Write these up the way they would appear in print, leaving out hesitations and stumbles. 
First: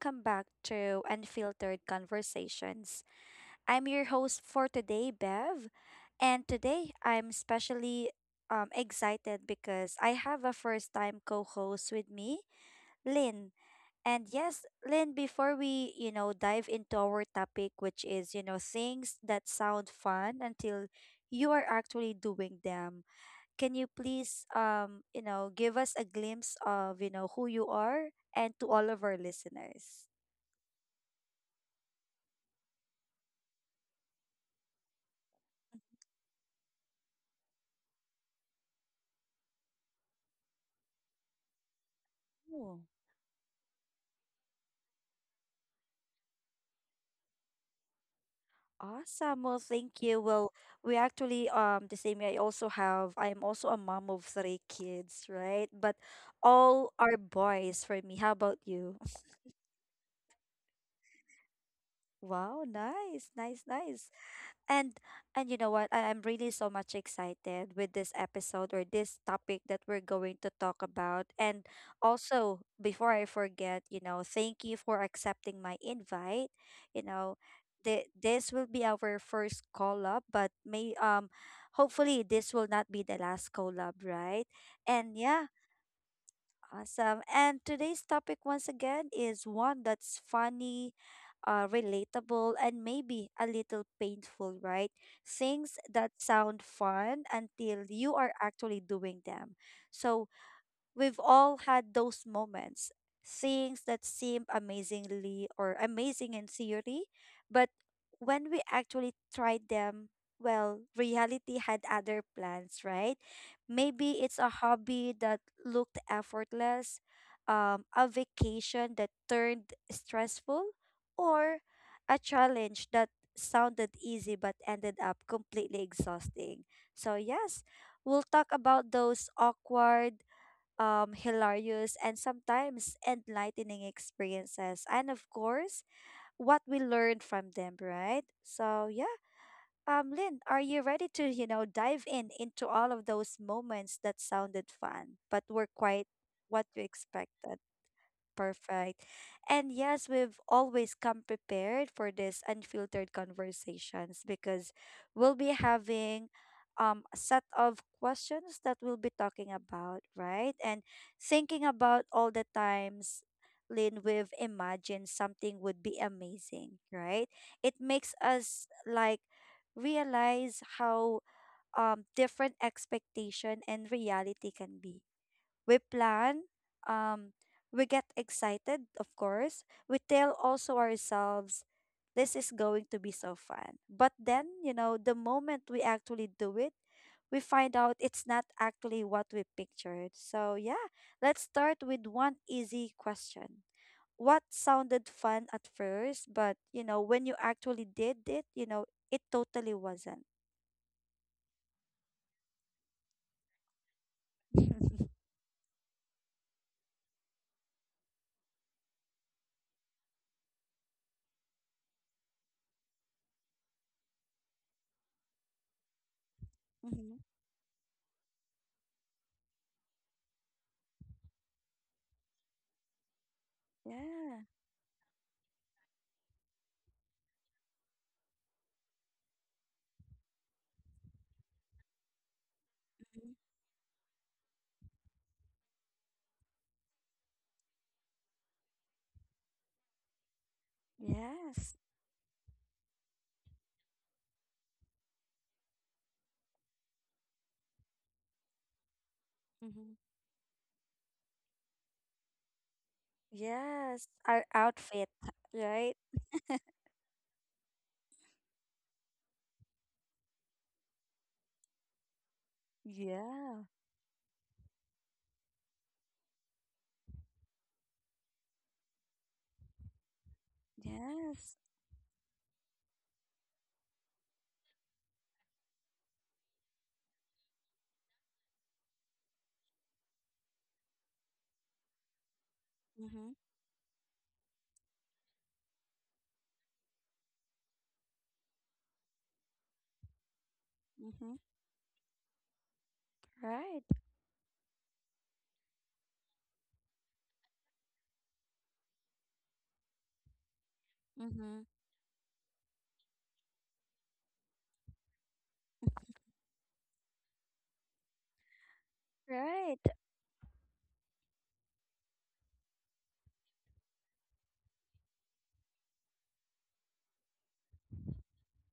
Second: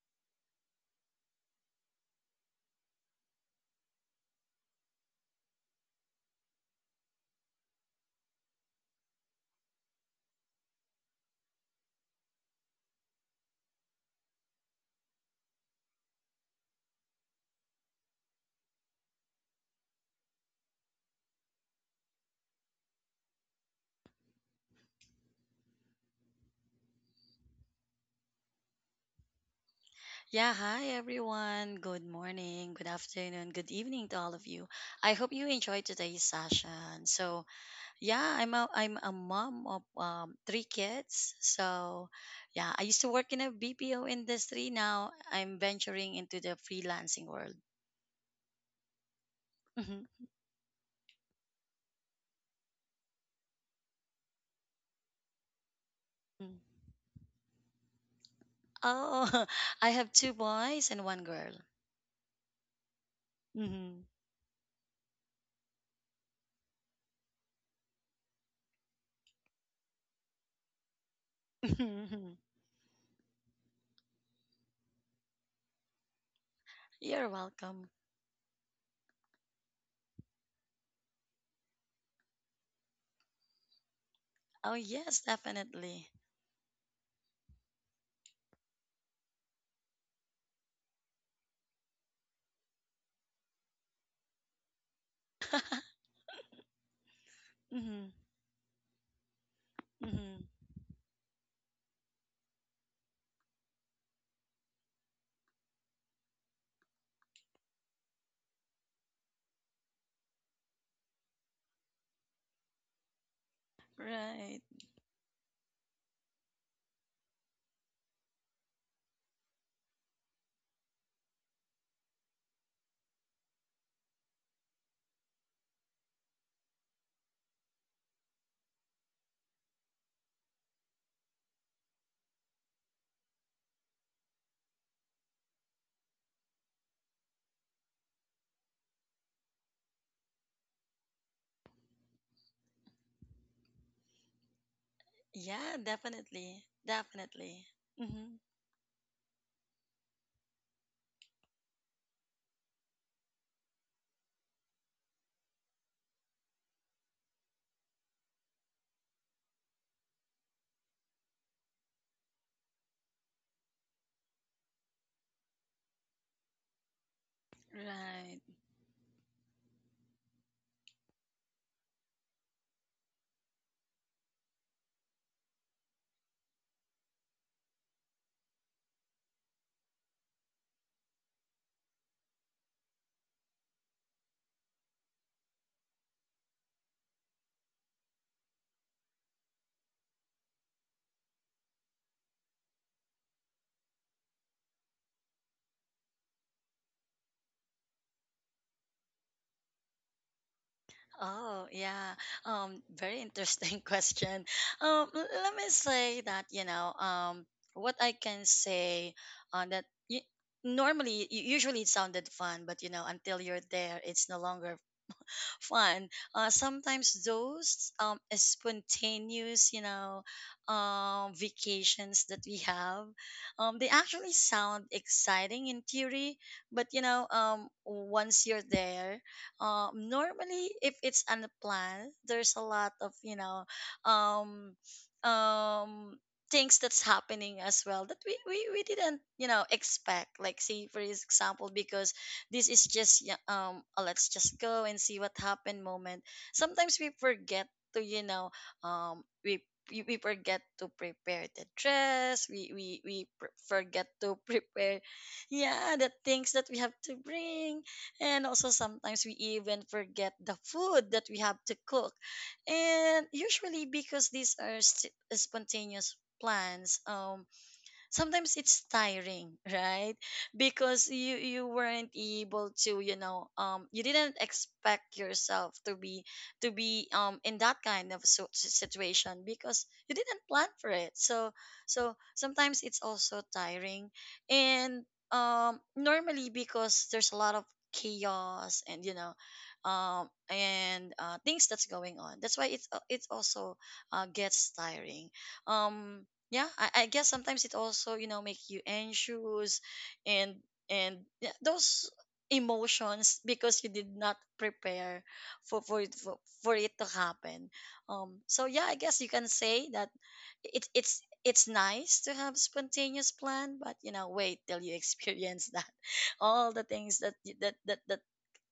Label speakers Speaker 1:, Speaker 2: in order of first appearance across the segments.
Speaker 1: welcome back to Unfiltered Conversations. I'm your host for today, Bev, and today I'm especially excited because I have a first time co host with me, Lynn. And yes, Lynn, before we, dive into our topic, which is, things that sound fun until you are actually doing them, can you please give us a glimpse of who you are and to all of our listeners.
Speaker 2: Yeah, hi everyone. Good morning, good afternoon, good evening to all of you. I hope you enjoyed today's session. So, yeah, I'm a mom of three kids. So, yeah,
Speaker 1: Oh,
Speaker 2: I used to work in a BPO industry. Now I'm venturing into the freelancing world.
Speaker 1: awesome, well thank you.
Speaker 2: Mhm.
Speaker 1: Well, we actually the same, I also have, I am also a mom of three kids, right? But
Speaker 2: Mm.
Speaker 1: all are boys for me. How about you?
Speaker 2: Oh, I have two boys and one girl.
Speaker 1: Wow, nice, nice,
Speaker 2: Mhm.
Speaker 1: nice. And and you know what? I am really so much excited with this episode or this topic that we're going to talk about. And also, before I forget, you know, thank you for accepting my invite. You
Speaker 2: You're
Speaker 1: know,
Speaker 2: welcome.
Speaker 1: the, this will be our first collab, but may hopefully this will not be the last collab, right?
Speaker 2: Oh
Speaker 1: And
Speaker 2: yes,
Speaker 1: yeah.
Speaker 2: definitely.
Speaker 1: Awesome. And today's topic, once again, is one that's funny, relatable, and maybe a little painful, right? Things that sound fun until
Speaker 2: Hmm.
Speaker 1: you are actually doing them. So,
Speaker 2: Hmm.
Speaker 1: we've all had those moments, things that seem amazing in theory, but when we actually tried them, well, reality had other plans, right? Maybe it's a
Speaker 2: Right.
Speaker 1: hobby that looked effortless, a vacation that turned stressful, or a challenge that sounded easy but ended up completely exhausting. So, yes, we'll talk about those awkward, hilarious, and sometimes enlightening experiences. And of course, what we learned from them, right? So, yeah. Lynn, are you ready to, you know, dive in into all of those moments that sounded fun but were
Speaker 2: Yeah,
Speaker 1: quite what
Speaker 2: definitely.
Speaker 1: you expected?
Speaker 2: Definitely. Hmm.
Speaker 1: Perfect. And yes, we've always come prepared for this unfiltered conversations because we'll be having a set of questions that we'll be talking about, right? And thinking about all the times, Lynn, we've imagined something would be amazing, right? It makes
Speaker 2: Right.
Speaker 1: us like realize how different expectation and reality can be. We plan, um, we get excited, of course. We tell also ourselves, this is going to be so fun. But then, you know, the moment we actually do it, we find out it's not actually what we pictured. So, yeah, let's start with one easy question. What sounded fun at first, but you know, when you actually did it, you know, it totally wasn't.
Speaker 2: Oh, yeah. Very interesting question.
Speaker 1: Hmm.
Speaker 2: Let me say that, what I can say on that y normally usually it sounded fun, but you know, until you're there, it's no longer fun. Sometimes those spontaneous, you know, vacations that we have, they actually
Speaker 1: Yeah.
Speaker 2: sound exciting in theory, but you know, once you're there, normally if it's unplanned, there's a lot of,
Speaker 1: Mhm.
Speaker 2: you know, um, um, things that's happening as well that we didn't, you know, expect. Like say for example,
Speaker 1: Yes.
Speaker 2: because this is just, yeah, a let's just go and see what happened moment, sometimes we forget to, you know, um we
Speaker 1: Mm-hmm.
Speaker 2: we forget to prepare the dress. We forget
Speaker 1: Yes,
Speaker 2: to
Speaker 1: our
Speaker 2: prepare,
Speaker 1: outfit,
Speaker 2: yeah,
Speaker 1: right?
Speaker 2: the things that we have to bring, and also sometimes we even forget the food that we have to cook. And
Speaker 1: Yeah.
Speaker 2: usually because these are spontaneous plans, sometimes it's tiring, right? Because you
Speaker 1: Yes.
Speaker 2: you weren't able to, you know, you didn't expect yourself to be, to be in that kind of situation because you didn't plan for it. So so sometimes it's
Speaker 1: Mm-hmm.
Speaker 2: also tiring, and normally because there's a lot of chaos, and you know, and
Speaker 1: Mm-hmm.
Speaker 2: things that's going on, that's why it also
Speaker 1: Right.
Speaker 2: gets tiring. um yeah, I guess sometimes it also, you know, make you anxious, and and yeah,
Speaker 1: Mm-hmm.
Speaker 2: those emotions, because you did not prepare for for it, for, for it to happen. So yeah, I guess you can
Speaker 1: Right.
Speaker 2: say that it's nice to have spontaneous plan, but you know, wait till you experience that all the things that y- that that that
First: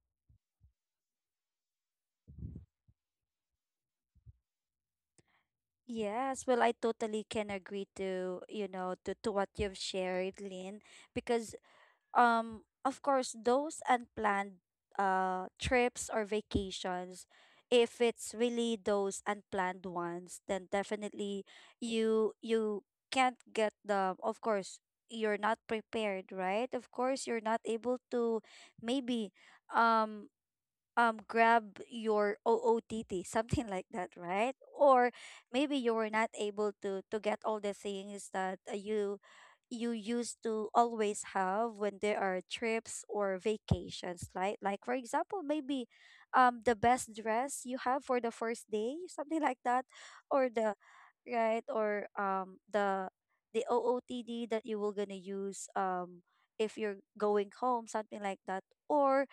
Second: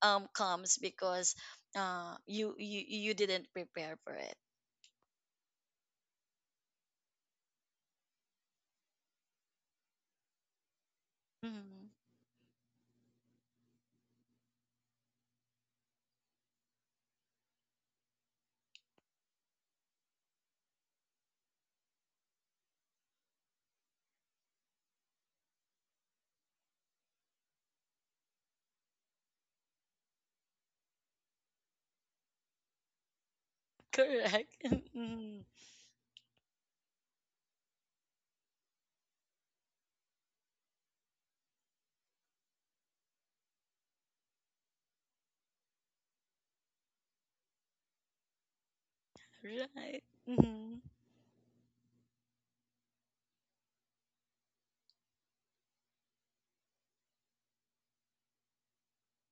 Speaker 2: um comes because uh you you you didn't prepare for it.
Speaker 1: Yes. Well, I totally can agree to, you know, to what you've shared, Lynn, because
Speaker 2: Mhm.
Speaker 1: of course those unplanned trips or vacations, if it's really those unplanned ones, then definitely you can't get the, of course you're not prepared, right? Of course you're not able to maybe um grab your OOTT, something like that, right?
Speaker 2: Correct.
Speaker 1: Or maybe you were not able to get all the things that you, you used to always have when there are trips or vacations, like, for example, maybe the best dress you have for the first day, something like that,
Speaker 2: Right.
Speaker 1: or the,
Speaker 2: Hmm.
Speaker 1: right, or the OOTD that you will gonna use if you're going home, something like that, or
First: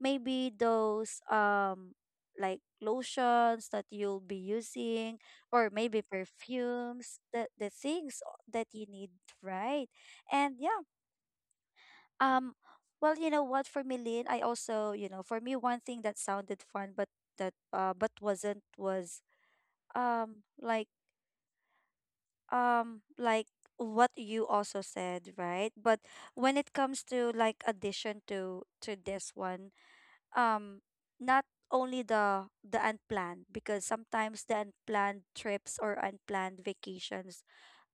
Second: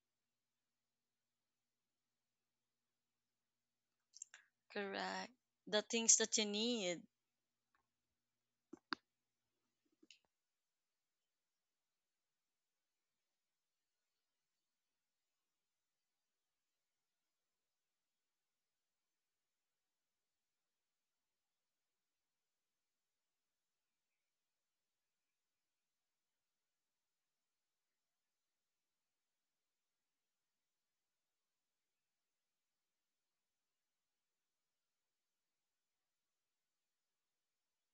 Speaker 1: maybe those like lotions that you'll be using,
Speaker 2: Correct.
Speaker 1: or
Speaker 2: The
Speaker 1: maybe
Speaker 2: things that you need.
Speaker 1: perfumes, the, things that you need, right? And yeah, um well, you know what, for me, Lynn, I also, you know, for me one thing that sounded fun but that but wasn't was um like like what you also said, right? But when it comes to like addition to this one, um not only the unplanned, because sometimes the unplanned trips or unplanned vacations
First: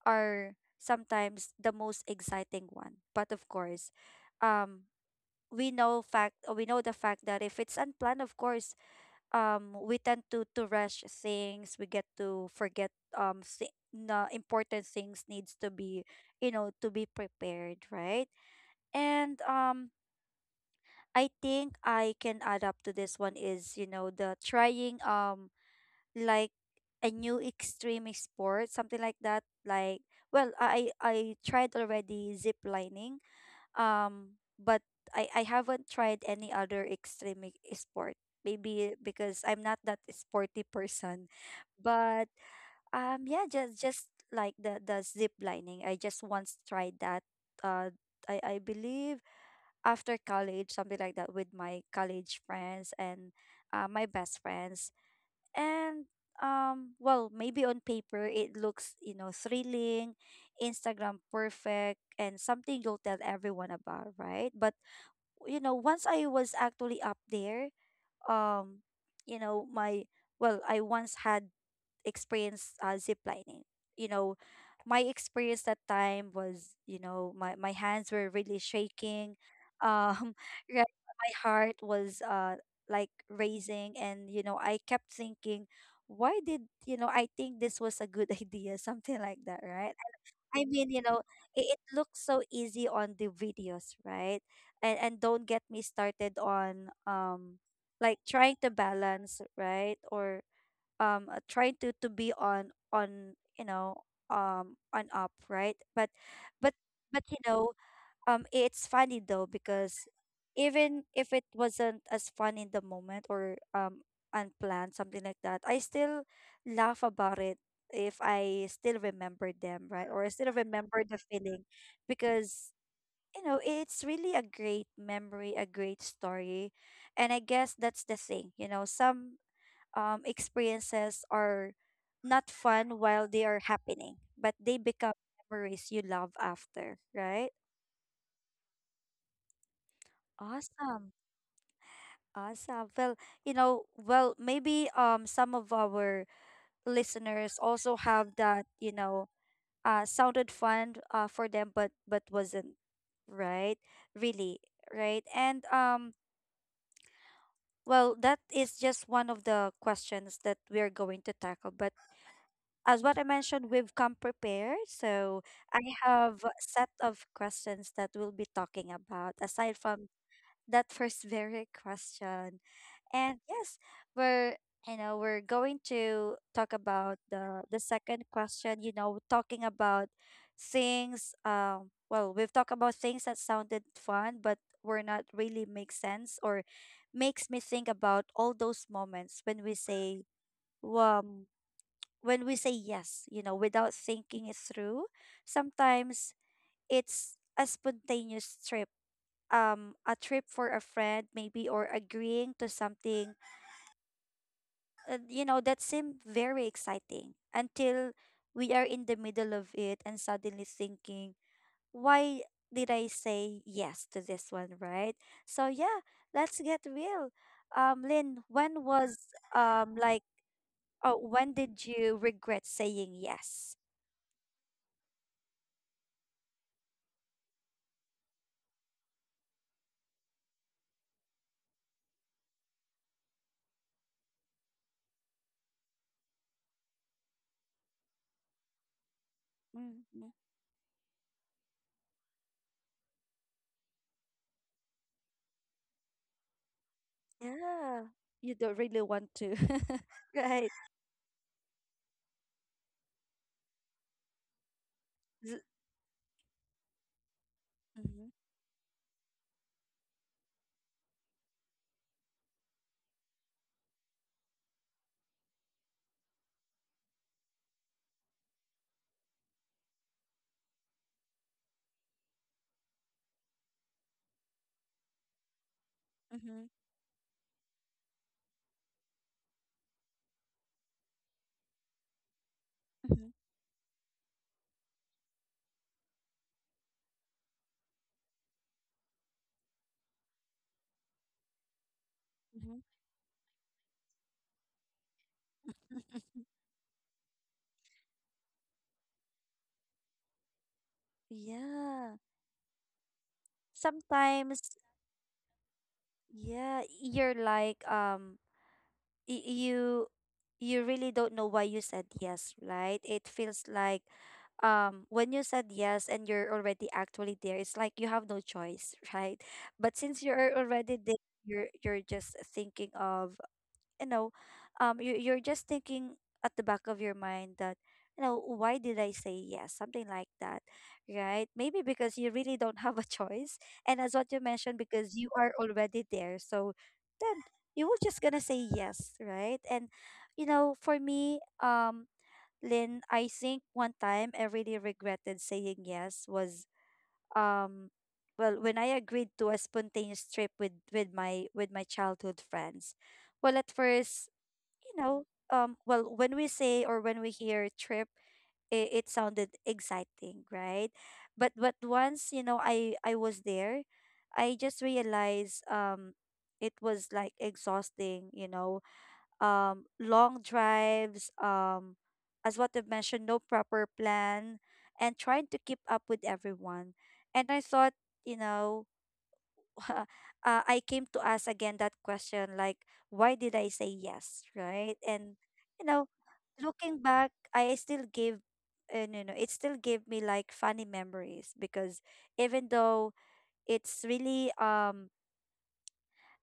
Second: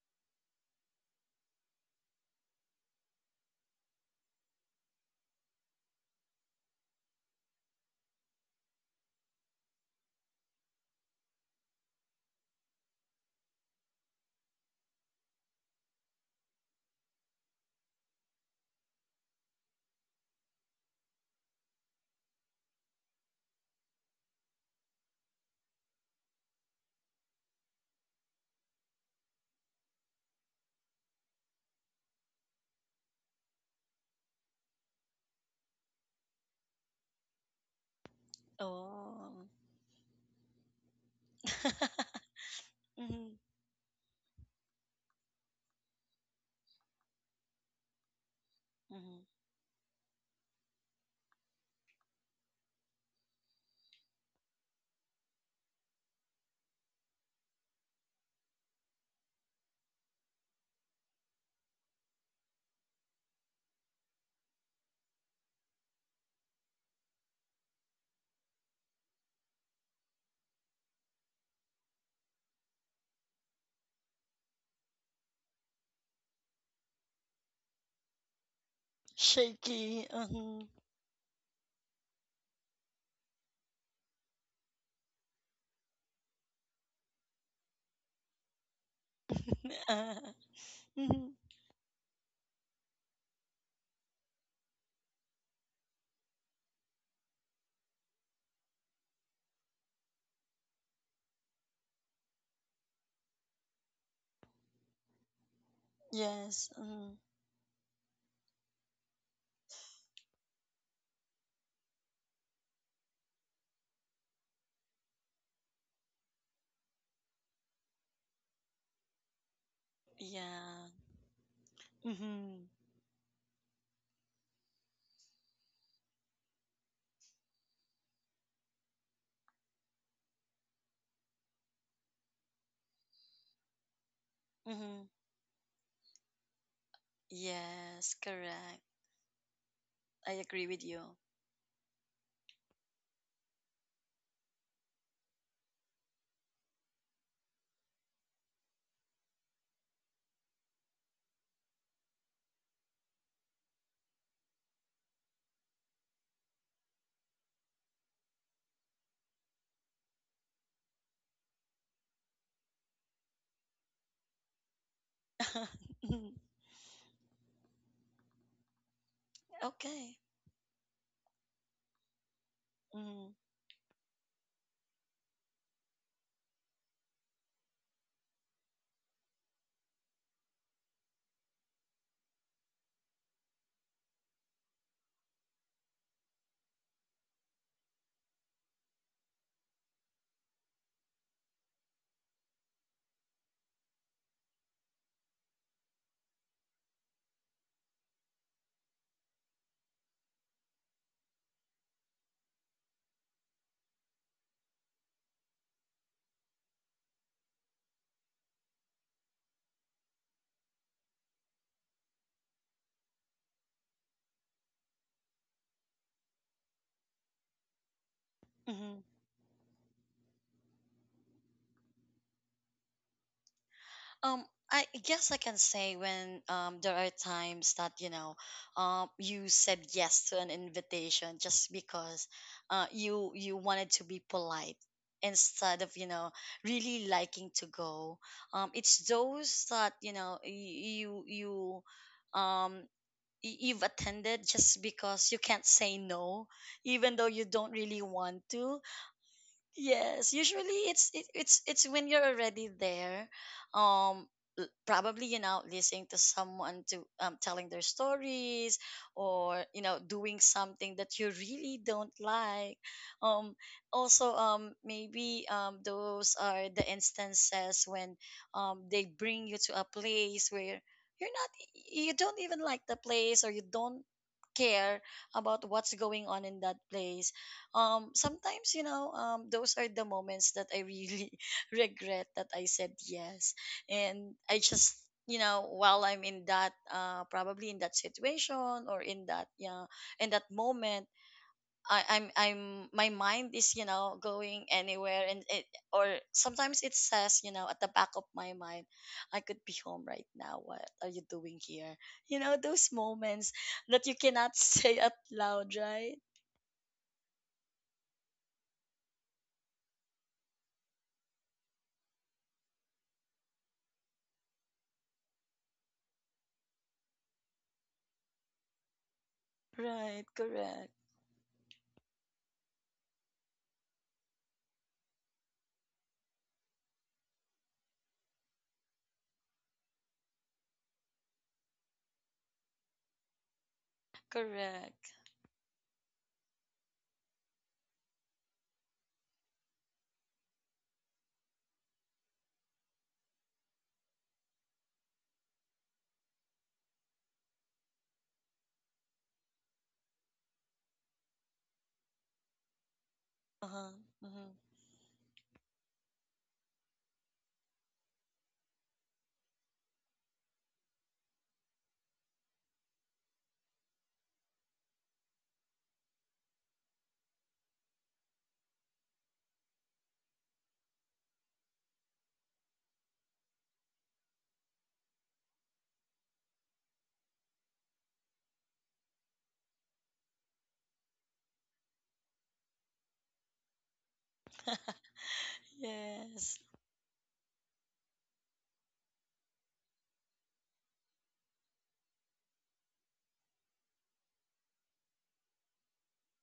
Speaker 1: are sometimes the most exciting one. But of course, um we know the fact that if it's unplanned, of course we tend to rush things, we get to forget th- na important things needs to be, you know, to be prepared, right? And I think I can add up to this one is, you know, the trying like a new extreme sport, something like that. Like, well, I tried already zip lining, but I haven't tried any other sport. Maybe because
Speaker 2: Oh.
Speaker 1: I'm not that sporty person, but
Speaker 2: Hmm.
Speaker 1: yeah, just like the zip lining, I just once tried that. Uh, I believe
Speaker 2: Hmm.
Speaker 1: after college, something like that, with my college friends and my best friends. And well, maybe on paper it looks, you know, thrilling, Instagram perfect, and something you'll tell everyone about, right? But you know, once I was actually up there, um, you know, my, well, I once had experience zip lining. You know, my experience that time was, you know, my hands were really shaking.
Speaker 2: Shaky.
Speaker 1: Um,
Speaker 2: Hmm.
Speaker 1: right, my heart was like raising, and you know, I kept thinking, why did you know? I think this was a good idea, something like that, right? I mean, you know,
Speaker 2: Hmm.
Speaker 1: it looks so easy on the videos, right? And don't get me started on like trying to balance, right? Or trying to be on, you know, on up, right? But
Speaker 2: Yes.
Speaker 1: but
Speaker 2: Hmm.
Speaker 1: you know, it's funny though because even if it wasn't as fun in the moment, or unplanned something like that, I still laugh about it if I still remember them, right? Or I still
Speaker 2: Yeah.
Speaker 1: remember the feeling,
Speaker 2: Hmm.
Speaker 1: because you know it's really a great memory, a great story. And I guess that's the thing, you know, some experiences are not fun while they are happening, but they
Speaker 2: Hmm.
Speaker 1: become memories you love after, right?
Speaker 2: Yes. Correct. I agree with
Speaker 1: Awesome.
Speaker 2: you.
Speaker 1: Awesome. Well, you know, well, maybe some of our listeners also have that, you know, sounded fun for them but wasn't, right? Really, right? And well, that is just one of the questions that we're going to tackle, but as what I mentioned, we've come prepared. So I
Speaker 2: Mhm.
Speaker 1: have a set of questions that we'll be talking about aside from
Speaker 2: Okay.
Speaker 1: that first very question.
Speaker 2: Hmm.
Speaker 1: And yes, we're you know, we're going to talk about the second question, you know, talking about things, well, we've talked about things that sounded fun but were not really make sense, or makes me think about all those moments when we say, wow, when we say yes, you know, without thinking it through. Sometimes it's a spontaneous trip. A trip for a friend, maybe, or agreeing to something, you know, that seemed very exciting until we are in the middle of it and suddenly thinking, why did I say yes to this one, right? So, yeah, let's get real. Lynn, when
Speaker 2: Hmm.
Speaker 1: was, um, like, oh, when did you regret saying yes?
Speaker 2: Um, I guess I can say when, there are times that, you know, you said yes to an invitation just because, you you wanted to be polite instead of, you know, really liking to go. It's those that, you
Speaker 1: Mm-hmm.
Speaker 2: know, um you've attended just because you can't say no, even though you don't
Speaker 1: Yeah,
Speaker 2: really want
Speaker 1: you don't
Speaker 2: to.
Speaker 1: really want to.
Speaker 2: Yes,
Speaker 1: Right.
Speaker 2: usually it's it, it's when you're already there, um, probably, you
Speaker 1: Z-
Speaker 2: know, listening to someone to telling their
Speaker 1: mhm,
Speaker 2: stories, or you know, doing something that you really don't like. Um, Also, maybe those are the instances when they bring you to a place where you're not, you don't even like the place, or you don't care about what's going on in
Speaker 1: mhm,
Speaker 2: that place. Sometimes, you know, those are the moments that I really regret that I said
Speaker 1: mhm,
Speaker 2: yes. And I just, you know, while I'm in that probably in that situation, or in that, yeah, in that moment, I'm,
Speaker 1: mhm.
Speaker 2: my mind is, you know, going anywhere. And it, or sometimes it says, you know, at the back of my mind, I could be home right now, what are you doing here?
Speaker 1: Yeah.
Speaker 2: You know those moments that you cannot
Speaker 1: Sometimes,
Speaker 2: say out loud, right?
Speaker 1: yeah, you're like you you really don't know why you said yes, right? It feels like when you said yes and you're already actually there, it's like you have no choice, right? But since
Speaker 2: Right.
Speaker 1: you're
Speaker 2: Correct.
Speaker 1: already there, you're just thinking of, you know, you're just thinking at the back of your mind that, you know, why did I say yes, something like that, right? Maybe because you really don't have a choice, and as what you mentioned,
Speaker 2: Correct.
Speaker 1: because you are already there, so then you were just gonna say yes, right? And you know, for me, Lynn, I think one time I really regretted saying yes was um well when I agreed to a spontaneous trip with with my childhood friends. Well, at
Speaker 2: Uh-huh.
Speaker 1: first,
Speaker 2: Mm-hmm.
Speaker 1: you know, well, when we say or when we hear trip, it sounded exciting, right? But once you know, I was there, I just realized it was like exhausting. You know, long drives, as what I mentioned, no proper plan, and trying to keep up with everyone. And I thought, you know, uh, I came to ask again that question, like, why did I say yes, right? And you know,
Speaker 2: Yes.
Speaker 1: looking back, I still give, no, no, it still gave me like funny memories because even though it's really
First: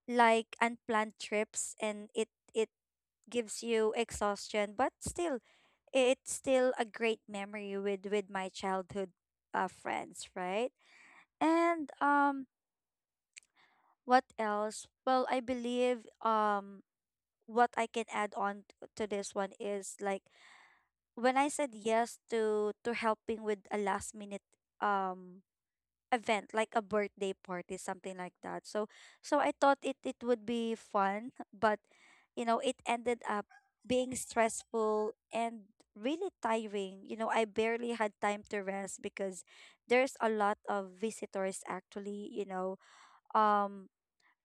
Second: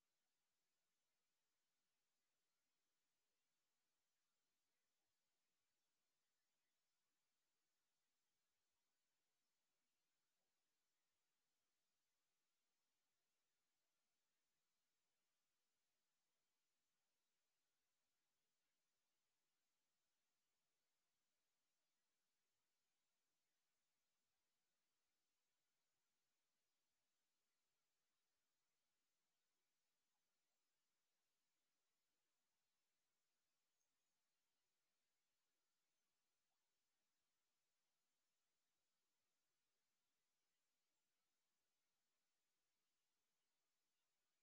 Speaker 1: like unplanned trips and it gives you exhaustion, but still it's still a great memory with my childhood friends, right? And what else? Well, I believe what I can add on to this one is like when I said yes to helping with a last minute um event, like a birthday party, something like that. So I thought it would be fun, but it ended up being stressful and really tiring. I barely had time to rest because there's a lot of visitors actually, you know. Um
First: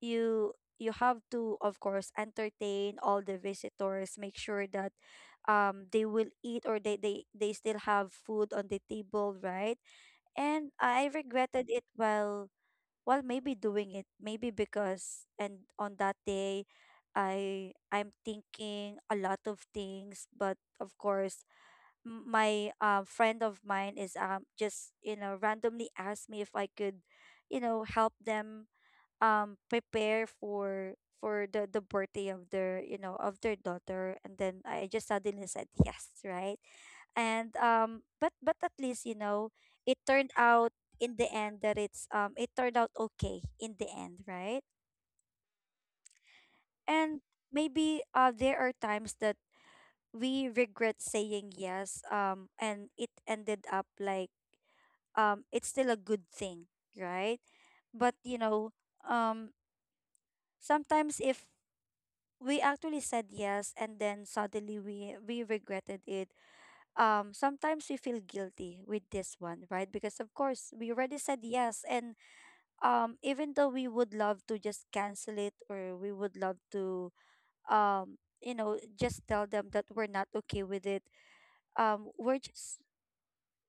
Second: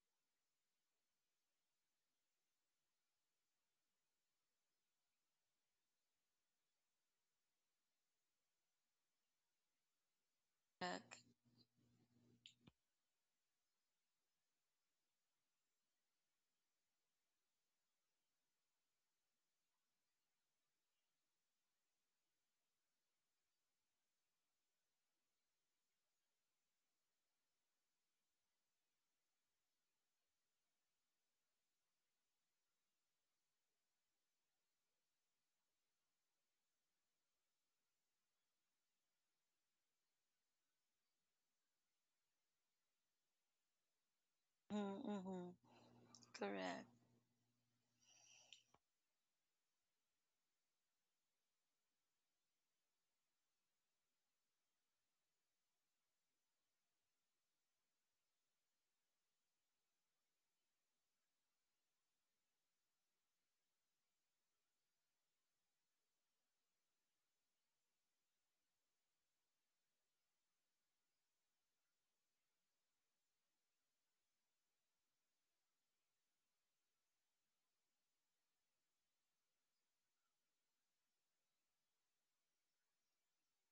Speaker 1: you have to, of course, entertain all the visitors. Make sure that they will eat, or they still have food on the table, right? And I
Speaker 2: Correct.
Speaker 1: regretted it while maybe doing it, maybe because, and on that day I'm thinking a lot of things, but of course my friend of mine is just, randomly asked me if I could, help them prepare for the birthday of their you know of their daughter, and then I just suddenly said yes, right? And but at least, it turned out in the end that it turned out okay in the end, right?
Speaker 2: Mm-hmm. Mm-hmm. Correct.
Speaker 1: And maybe there are times that we regret saying yes and it ended up like, it's still a good thing, right? But um sometimes if we actually said yes and then suddenly we regretted it. Sometimes we feel guilty with this one, right? Because of course we already said yes, and even though we would love to just cancel it, or we would love to just tell them that we're not okay with it. We're just,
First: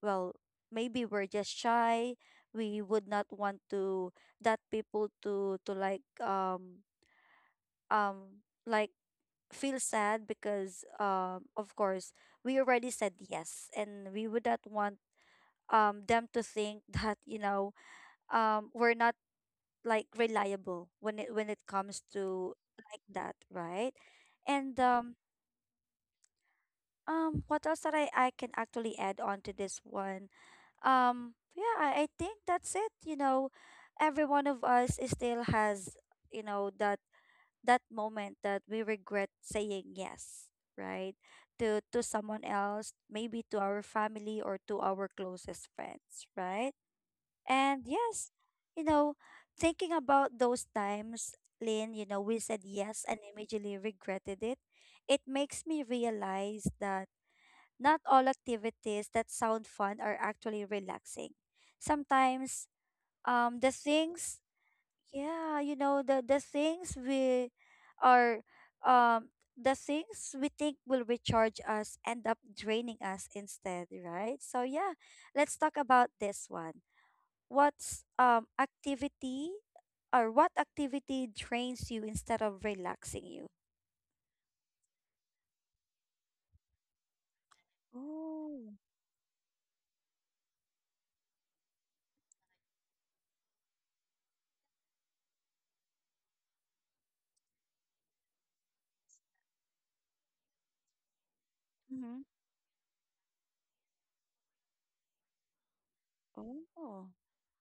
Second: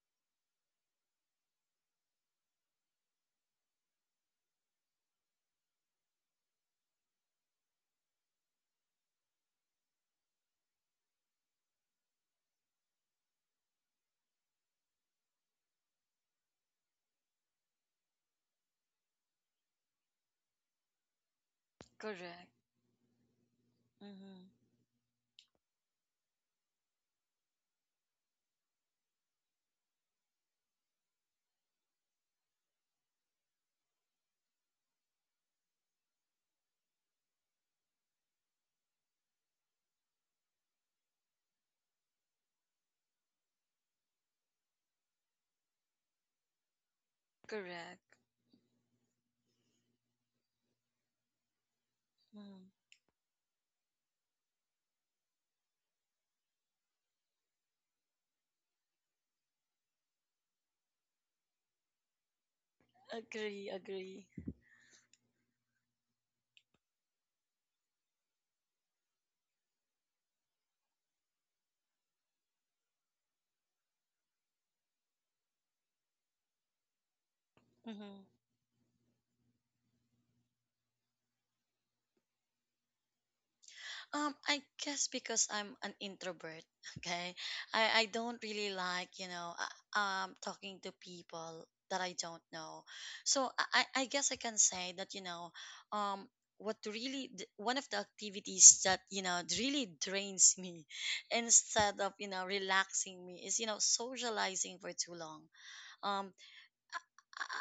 Speaker 1: well, maybe we're just shy. We would not want to, that people to like, like feel sad because, of course, we already said yes, and we would not want them to think, that, we're not like reliable when it comes
Speaker 2: Correct.
Speaker 1: to like that, right?
Speaker 2: Mm-hmm.
Speaker 1: And what else that I can actually add on to this one? Yeah, I think that's it. Every one of us is still has, you know the that moment that we regret saying yes, right? To someone else, maybe to our family or to our closest friends, right? And
Speaker 2: Correct.
Speaker 1: yes, you know, thinking about those times, Lynn, we said
Speaker 2: Mm.
Speaker 1: yes and immediately regretted it. It makes me realize that not all activities that sound fun are actually relaxing. Sometimes,
Speaker 2: Agree,
Speaker 1: the
Speaker 2: agree.
Speaker 1: things, yeah, the things we are, um the things we think will recharge us end up draining us instead, right? So yeah, let's talk about this one. What's
Speaker 2: Mm-hmm.
Speaker 1: activity, or what activity drains you instead of relaxing you?
Speaker 2: I guess because I'm an introvert, okay? I don't really
Speaker 1: Oh.
Speaker 2: like, you know, talking to people that I don't know. So I guess I can say that, you know, um, what really, one of the activities that, you know, really drains me instead of,
Speaker 1: Mm-hmm.
Speaker 2: you know, relaxing me is, you know, socializing for too long. Um,
Speaker 1: Oh.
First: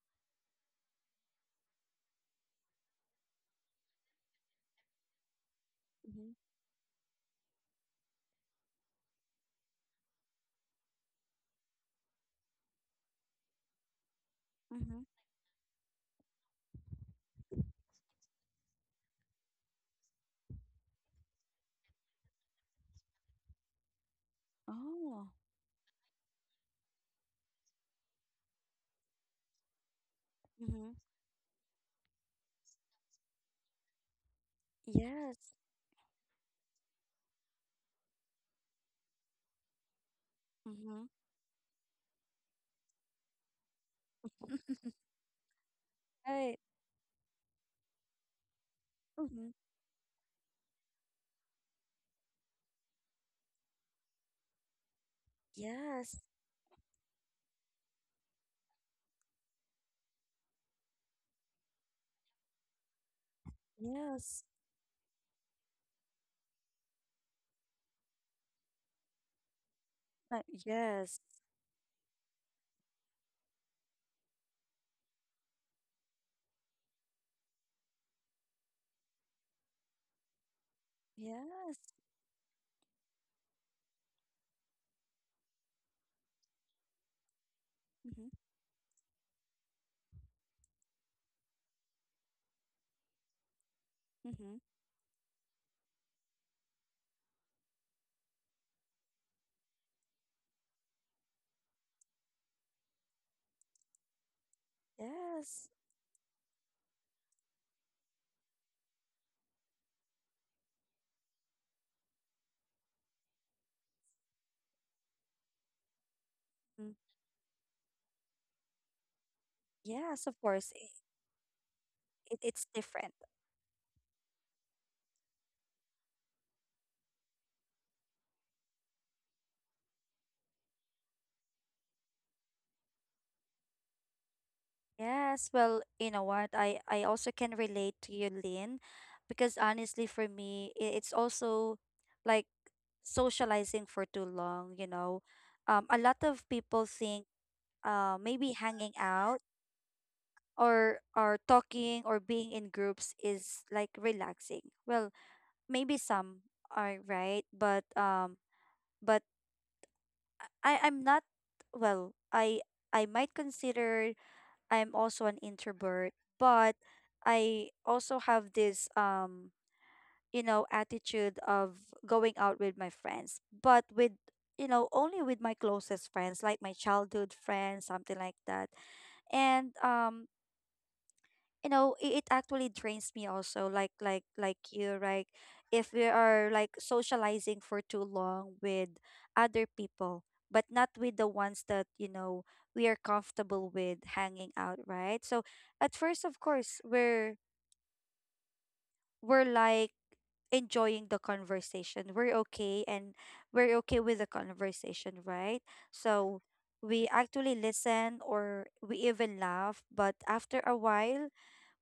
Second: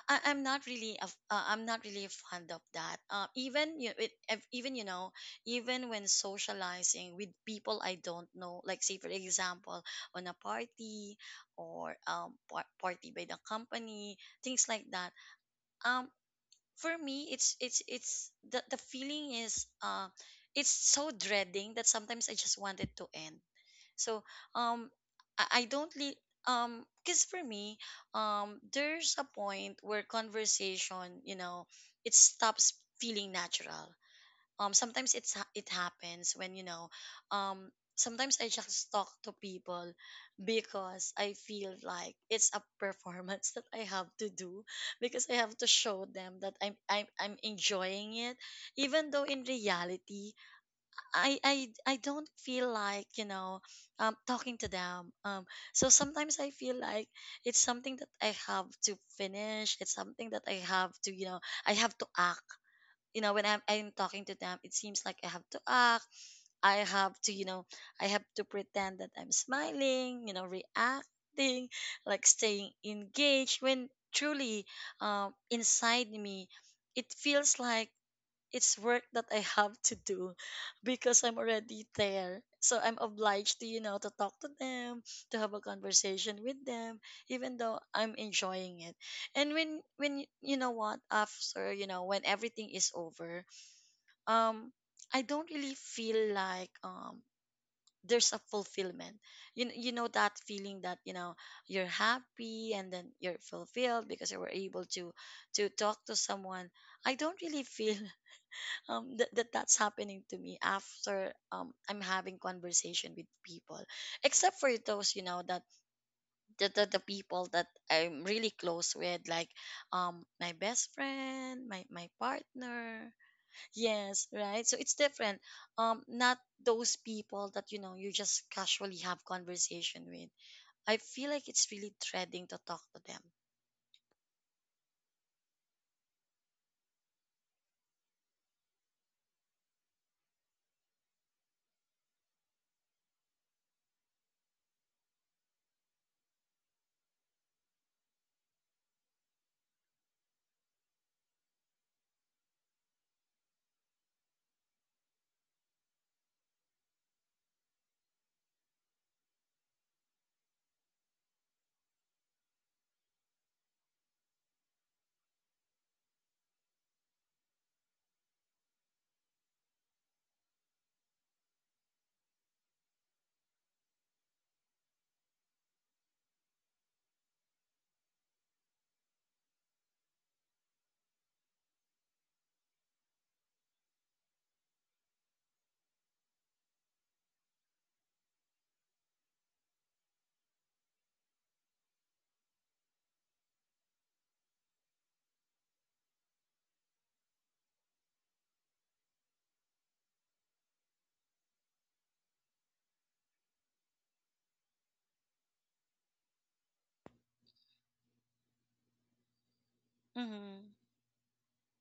Speaker 2: I'm not really I'm not really fond of that. Even, you know, even when
Speaker 1: Mm-hmm.
Speaker 2: socializing with people I don't know, like say for example on a party, or party by the company, things like
Speaker 1: Mm-hmm.
Speaker 2: that. Um, for me, it's the feeling is it's so dreading that sometimes I just wanted to end. so um
Speaker 1: Oh.
Speaker 2: I, I don't because for me, there's a point where
Speaker 1: Mm-hmm.
Speaker 2: conversation, you know, it stops feeling natural. Sometimes
Speaker 1: Yes.
Speaker 2: it happens when, you know, um sometimes I just talk to people
Speaker 1: Mm-hmm.
Speaker 2: because I feel like it's a performance that I have to do, because I have to show them that
Speaker 1: Right.
Speaker 2: I'm enjoying it, even though in
Speaker 1: Mm-hmm.
Speaker 2: reality, I I I don't feel like, you know, talking to them. So
Speaker 1: Yes,
Speaker 2: sometimes I feel like it's something that I have to finish, it's something that I have to, you know, I have to act. You know, when I'm talking to
Speaker 1: yes.
Speaker 2: them, it seems like I have to act, I have to, you know, I have to pretend that I'm smiling, you know,
Speaker 1: Yes.
Speaker 2: reacting, like staying engaged, when truly, inside me, it feels like it's work that I have to do, because I'm
Speaker 1: Yes.
Speaker 2: already there. So I'm obliged to, you know, to talk to them, to have a conversation with them, even though I'm
Speaker 1: Mm-hmm.
Speaker 2: enjoying it. And when you know what, after, you know, when everything is over,
Speaker 1: Mm-hmm.
Speaker 2: um, I don't really feel like there's a fulfillment. You you know that feeling that, you know, you're happy and then you're fulfilled because you were able
Speaker 1: Yes.
Speaker 2: to talk to someone. I don't really feel that's happening to me after I'm having conversation with people, except for those, you know, that the, the,
Speaker 1: Mm.
Speaker 2: the people that I'm really close with, like
Speaker 1: Yes, of
Speaker 2: my
Speaker 1: course. i-
Speaker 2: best friend, my
Speaker 1: It, it's different.
Speaker 2: partner. Yes, right, so it's different. Not those people that, you know, you just casually have conversation with. I feel like it's really dreading to talk to them.
Speaker 1: Yes. Well, you know what? I also can relate to you, Lynn, because honestly, for me, it's also like socializing for too long. A lot of people think, maybe hanging out or talking or being in groups is like relaxing. Well, maybe some are right, but but I'm not. Well, I might consider, I'm also an introvert, but I also have this attitude of going out with my friends, but with, only with my closest friends, like my childhood friends, something like that. And it actually drains me also, like you, right? If we are like socializing for too long with other people, but not with the ones that, we are comfortable with hanging out, right? So at first, of course, we're like enjoying the conversation. We're okay, and we're okay with the conversation, right? So we actually listen or we even laugh, but after
Speaker 2: Mm-hmm.
Speaker 1: a while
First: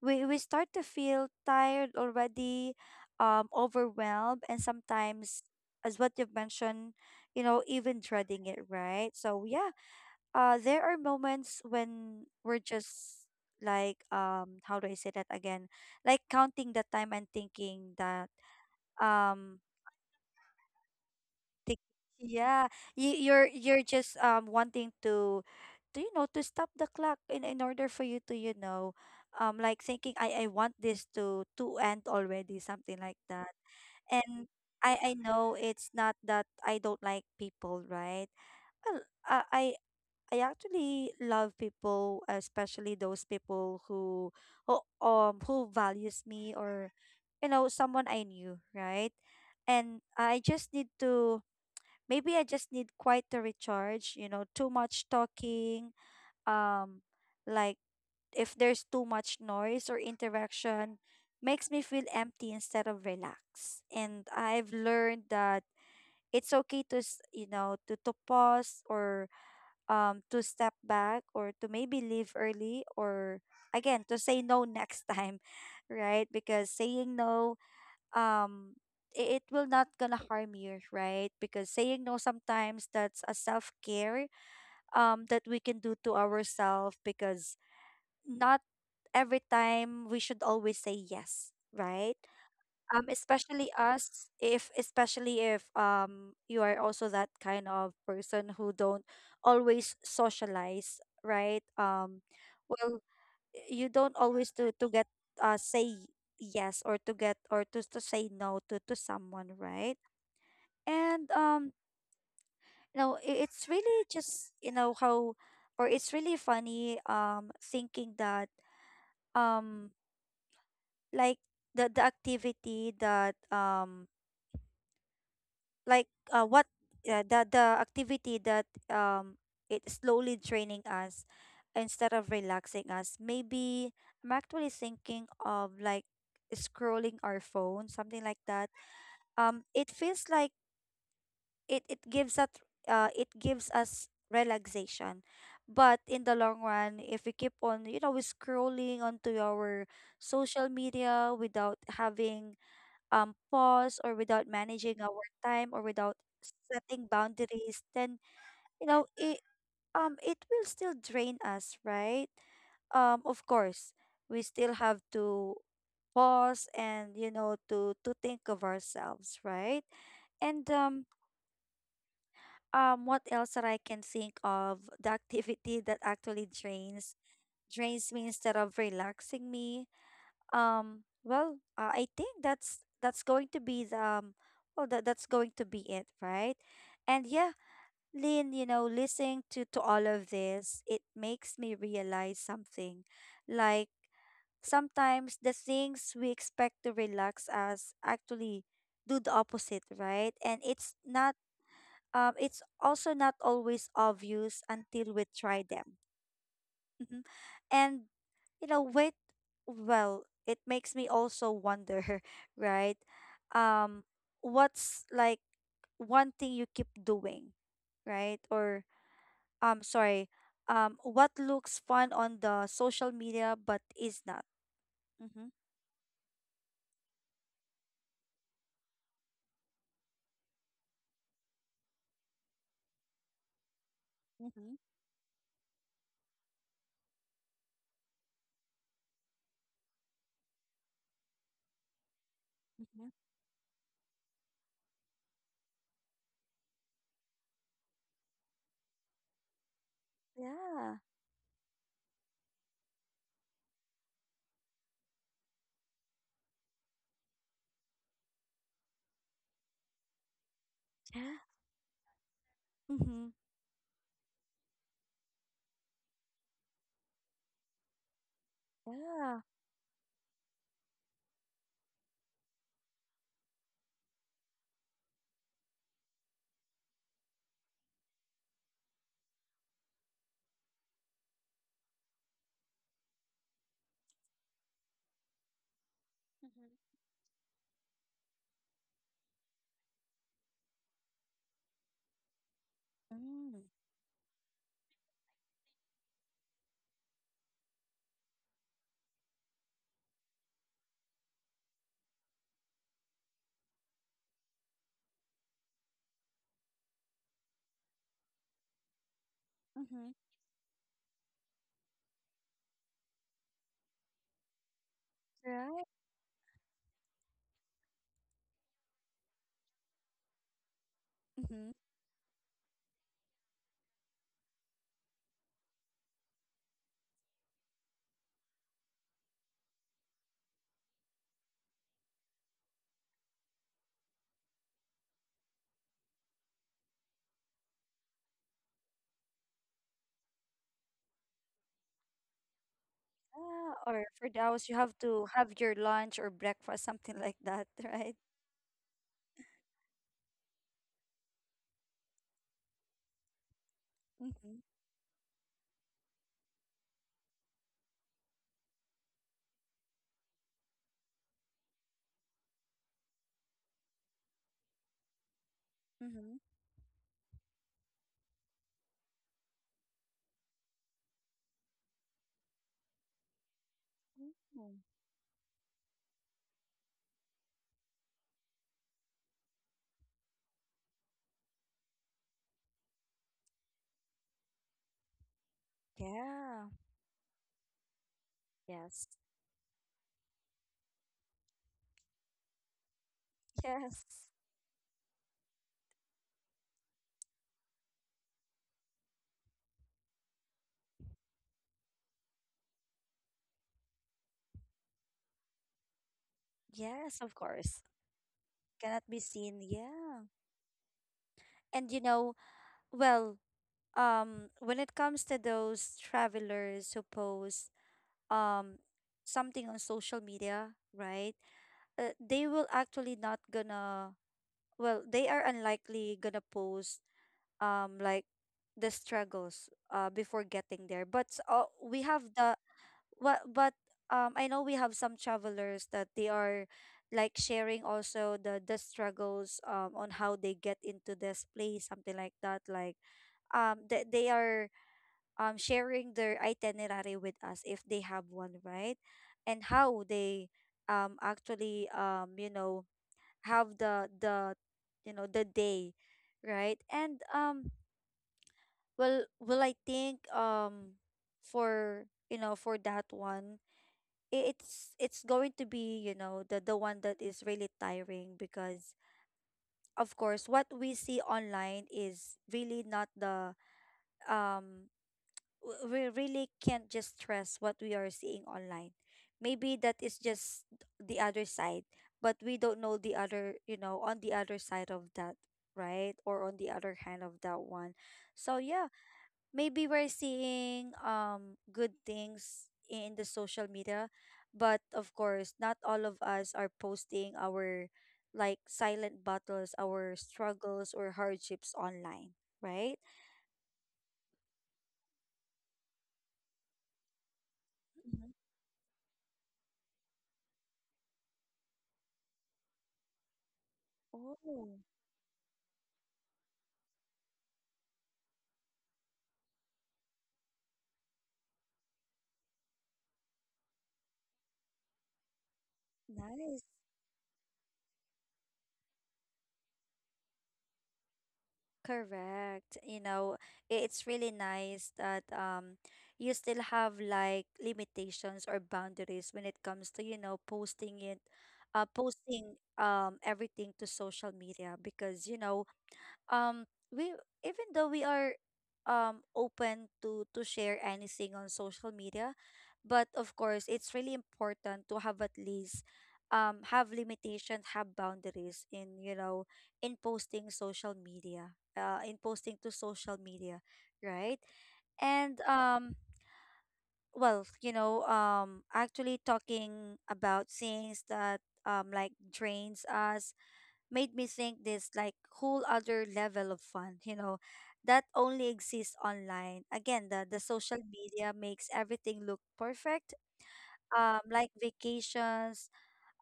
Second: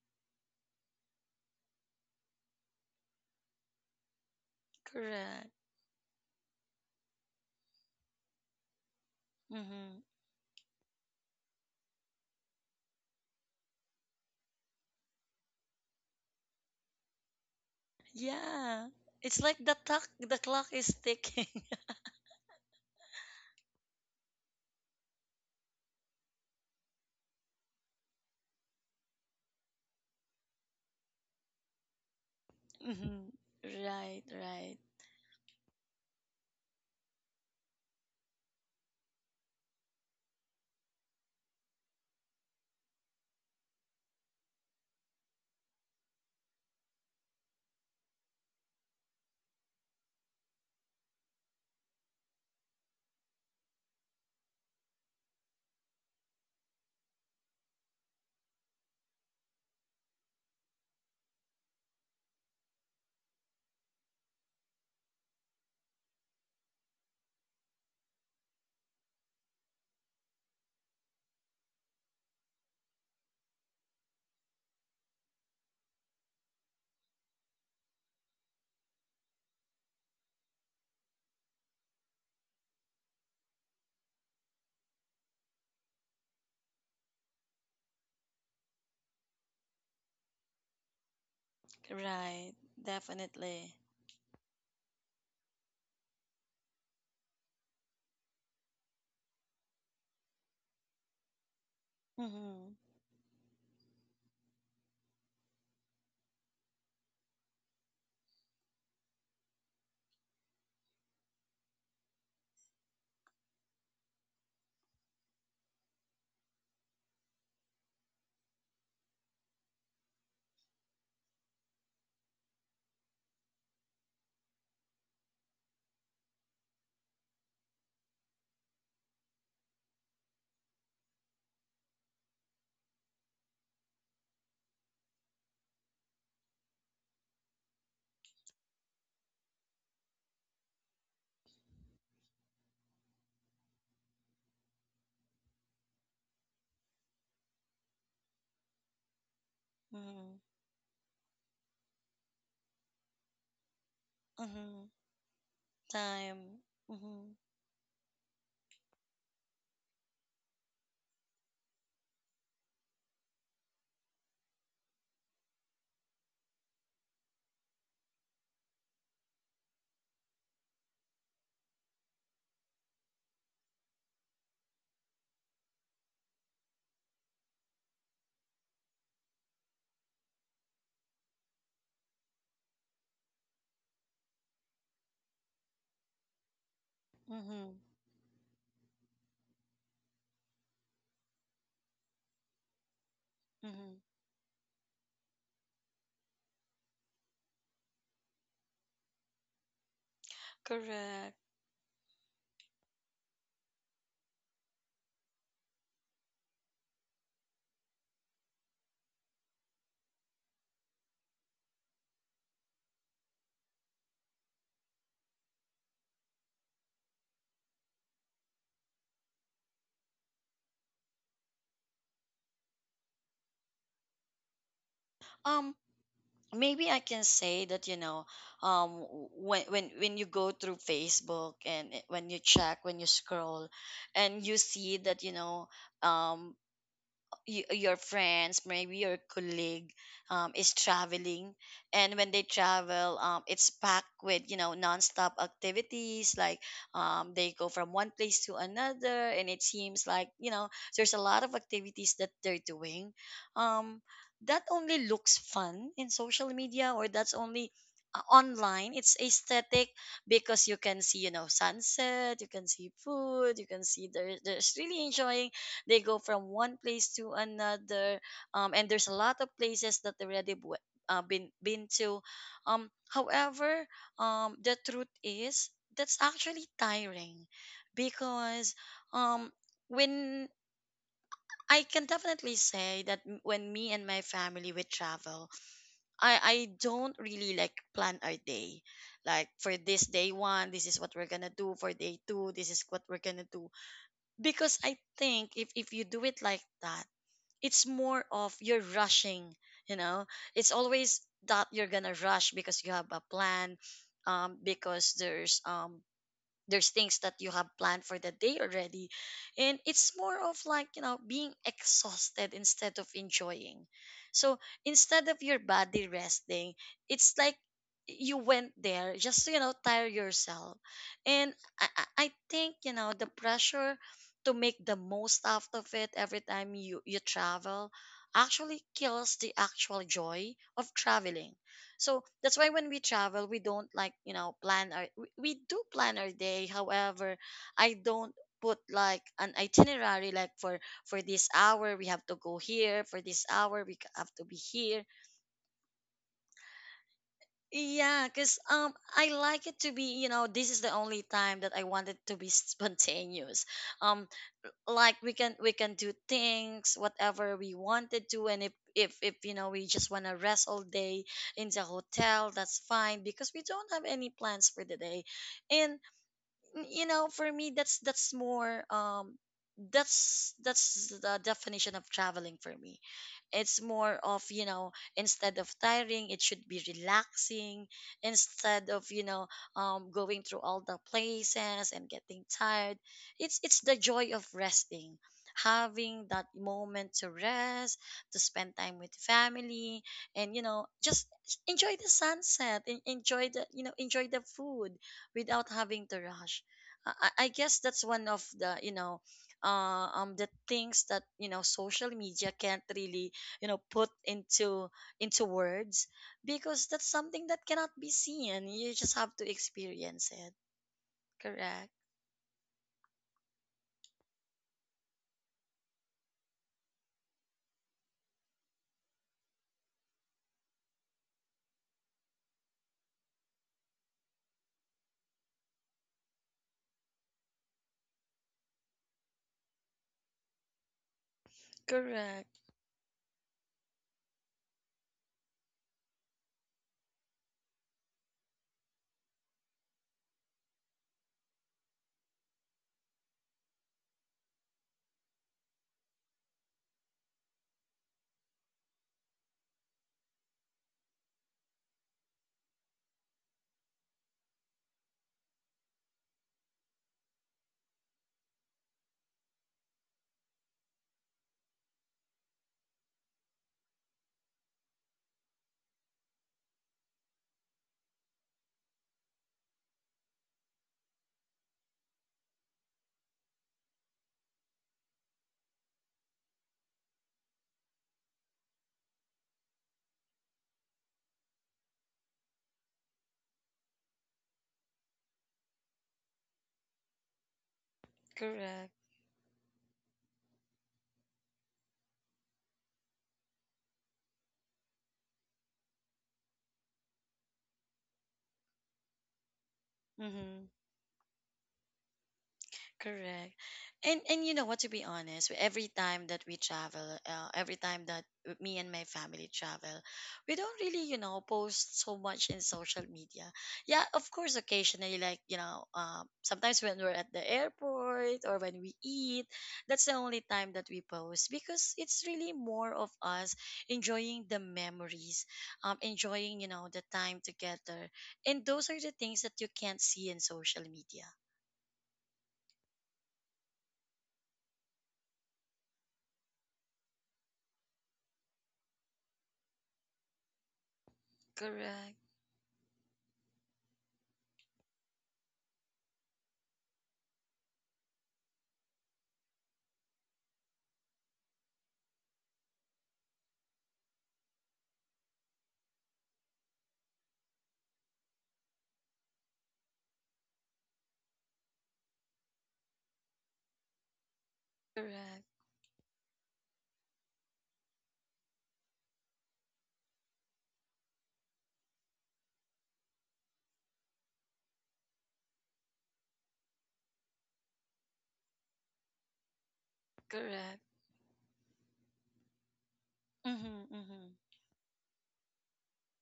Speaker 1: we start to feel tired already, overwhelmed, and sometimes,
Speaker 2: Correct.
Speaker 1: as what you've mentioned, even dreading it, right? So yeah,
Speaker 2: Mm-hmm.
Speaker 1: there are moments when we're just like, how do I say that again? Like counting the time and thinking that,
Speaker 2: Yeah. It's like
Speaker 1: um.
Speaker 2: the clock is ticking.
Speaker 1: Tik- Yeah, you're just wanting to, to stop the clock in order for you to, like thinking, I want this to end already, something like
Speaker 2: Mm-hmm.
Speaker 1: that.
Speaker 2: Right,
Speaker 1: And
Speaker 2: right,
Speaker 1: I know it's not that I don't like people, right? Well, I I I actually love people, especially those people who who values me, or, someone I knew, right? And I just need to Maybe I just need quiet to recharge. Too much talking, um, like, if there's too much noise or interaction, makes me feel empty instead of relaxed. And I've learned that it's okay to, s- you know, to pause, or to step back, or to maybe leave early, or again to say no next time, right? Because saying no, um it will not gonna harm you, right? Because saying no sometimes, that's a self-care that we can do to ourselves, because not every time we should always say yes, right?
Speaker 2: right. Definitely.
Speaker 1: Especially if you are also that kind of person who don't always socialize, right?
Speaker 2: Mm-hmm.
Speaker 1: Well, you don't always to get, say yes, or to get, or to say no to someone, right? And it's really just, how, or it's really funny, thinking that, um like the activity that, like what the activity that, it's slowly draining us instead of relaxing us. Maybe I'm actually thinking of like scrolling our phone, something like that. It feels like it it gives us it gives us relaxation, but in the long run, if we keep on, scrolling onto our
Speaker 2: Mm-hmm.
Speaker 1: social media without having, pause, or without
Speaker 2: Mm-hmm.
Speaker 1: managing our time, or without
Speaker 2: Time.
Speaker 1: setting
Speaker 2: Mm-hmm.
Speaker 1: boundaries, then, you know it it will still drain us, right? Of course, we still have to pause and, to think of ourselves, right? And what else that I can think of? The activity that actually drains me instead of relaxing me, well, I think that's going to be the, well, that's going to be it, right? And yeah,
Speaker 2: Mm-hmm.
Speaker 1: Lynn, listening to all of this, it makes me realize something. Like,
Speaker 2: Mm-hmm.
Speaker 1: sometimes the things we expect to relax us actually do the opposite, right? And
Speaker 2: Correct.
Speaker 1: it's also not always obvious until we try them. And, wait, well, it makes me also wonder, right? um what's like one thing you keep doing, right? Or, sorry, what looks fun on the social media but is not? Mm-hmm.
Speaker 2: Um, Maybe I can say that, you know, when you go through Facebook and when you check, when you scroll, and you
Speaker 1: Mm-hmm.
Speaker 2: see that, you know, um, your friends, maybe your colleague, is traveling, and when they
Speaker 1: Mm-hmm.
Speaker 2: travel, it's packed with, you know, nonstop activities. Like they go from one place to another, and it seems like, you know,
Speaker 1: Yeah.
Speaker 2: there's a lot of activities that they're doing. Um, that only looks fun in social media, or that's only online. It's aesthetic, because you can see, you
Speaker 1: Yeah.
Speaker 2: know, sunset, you can see
Speaker 1: Mm-hmm.
Speaker 2: food, you can see there there's really enjoying, they go from one place to another, and there's a lot
Speaker 1: Yeah.
Speaker 2: of places that they already been to. However, the truth is that's actually tiring, because um, when, I can definitely say that when me and my family would travel, I
Speaker 1: Mm-hmm.
Speaker 2: don't really like plan our day, like for this day one this is what we're gonna do, for day two this is what we're gonna
Speaker 1: Mm.
Speaker 2: do. Because I think if you do it like that, it's more of you're rushing, you know, it's always that you're gonna rush because you have a plan. Because there's things that you have planned for the day already, and
Speaker 1: Mm-hmm.
Speaker 2: it's more of, like, you know, being exhausted instead of enjoying. So instead of your
Speaker 1: Right.
Speaker 2: body resting, it's like you went there just to, you know, tire yourself. And
Speaker 1: Mm-hmm.
Speaker 2: I think, you know, the pressure to make the most out of it every time you you travel actually kills the actual joy of traveling. So that's why when we travel, we don't like, you know, plan our, we do plan our day. However, I don't put like an itinerary like, for this hour we have to go here, for this
Speaker 1: Yeah,
Speaker 2: hour we
Speaker 1: or
Speaker 2: have
Speaker 1: for
Speaker 2: to be
Speaker 1: those you have
Speaker 2: here.
Speaker 1: to have your lunch or breakfast, something like that, right?
Speaker 2: Yeah, because I like it to be, you know, this is the only time that I wanted to be spontaneous. Um,
Speaker 1: Mm-hmm.
Speaker 2: like we can do things whatever we wanted to, and if you know we just wanna rest all day in the hotel, that's fine because we don't have any plans for the day, and you know for me that's more that's the definition of traveling for me. It's more of, you
Speaker 1: Mm-hmm.
Speaker 2: know, instead of tiring it should be relaxing instead of going through all the places and getting tired. It's the joy of resting, having that
Speaker 1: Yeah.
Speaker 2: moment to rest, to spend time
Speaker 1: Yes.
Speaker 2: with family and, you know, just enjoy the sunset and enjoy the
Speaker 1: Yes.
Speaker 2: enjoy the food without having to rush. I guess that's one of the the things that, you know, social media can't really, you know, put into words because that's
Speaker 1: Yes, of
Speaker 2: something that
Speaker 1: course.
Speaker 2: cannot be seen. You
Speaker 1: Cannot
Speaker 2: just
Speaker 1: be
Speaker 2: have to
Speaker 1: seen. Yeah.
Speaker 2: experience it. Correct.
Speaker 1: And, well, when it comes to those travelers who post um something on social media, right? They will actually not gonna, well, they are unlikely gonna post like the struggles before getting there. But uh, we have
Speaker 2: Correct.
Speaker 1: the But but um I know we have some travelers that they are like sharing also the struggles on how they get into this place, something like that. Like, they are sharing their itinerary with us if they have one, right? And how they actually, have the you know the day, right? And well, I think, for, for that one, it's going to be, the one that is really tiring, because of course what we see online is really not um we really can't just trust what we are seeing online. Maybe that is just the other side, but we don't know the other, on the other side of that, right? Or on the other hand of that one. So yeah,
Speaker 2: Correct.
Speaker 1: maybe we're seeing good things in the social media, but of course not all of us are posting our like silent battles, our
Speaker 2: Mm-hmm.
Speaker 1: struggles, or hardships online, right?
Speaker 2: Correct. And you know what, to be honest, every time that we travel, every time that
Speaker 1: Mhm.
Speaker 2: me and my family travel, we don't really, you know, post so much in social media. Yeah, of course
Speaker 1: Oh.
Speaker 2: occasionally like, you know, sometimes when we're at the airport or when we eat, that's the only time that we post because it's really more of us enjoying the memories, enjoying,
Speaker 1: Nice.
Speaker 2: you know, the time together. And those are the things that you can't see in social media.
Speaker 1: Correct. You know, it's really nice that you still have like limitations or boundaries when it comes to, posting it, uh
Speaker 2: Correct.
Speaker 1: posting um everything to social media because, um we even though we are open to share anything on social media, but of course it's really important to have at least have limitations, have boundaries in, posting social media, in posting to social media, right? And,
Speaker 2: Correct,
Speaker 1: actually, talking about things that like drains us, made me think this like whole other level of fun, that only exists online. Again, the social
Speaker 2: correct.
Speaker 1: media makes everything look perfect.
Speaker 2: Mhm,
Speaker 1: Um,
Speaker 2: mhm,
Speaker 1: like vacations,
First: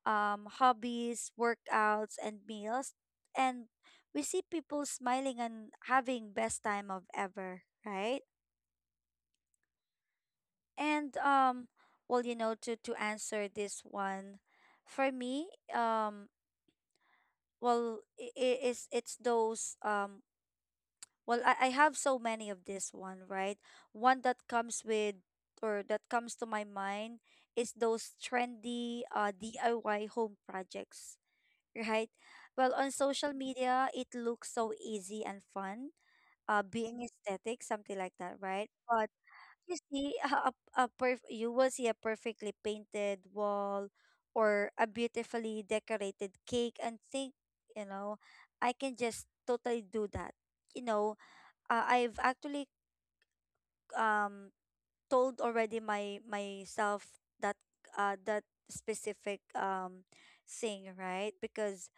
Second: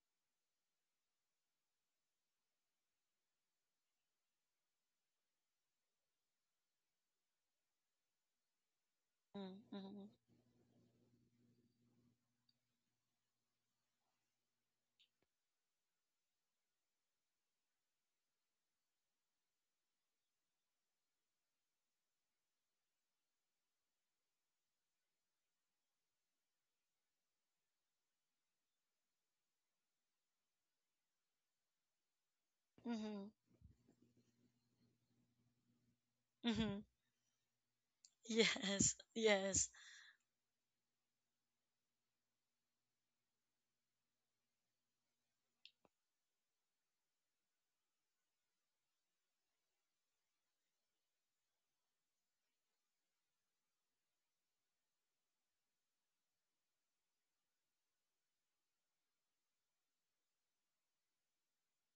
Speaker 1: hobbies, workouts, and meals. And we see people smiling and having best time of ever, right?
Speaker 2: mm, mhm,
Speaker 1: And well, you know, to answer this one, for me, well, I- it's those Well, I have so many of this one, right? One that comes with or that comes to my mind is those trendy DIY home projects, right? Well, on
Speaker 2: mhm,
Speaker 1: social media, it looks so easy and fun,
Speaker 2: mhm.
Speaker 1: being aesthetic, something like that, right?
Speaker 2: Yes,
Speaker 1: But
Speaker 2: yes.
Speaker 1: you see you will see a perfectly painted wall or a beautifully decorated cake and think, you know, I can just totally do that. You know, I've actually um told already my myself that that specific thing, right? Because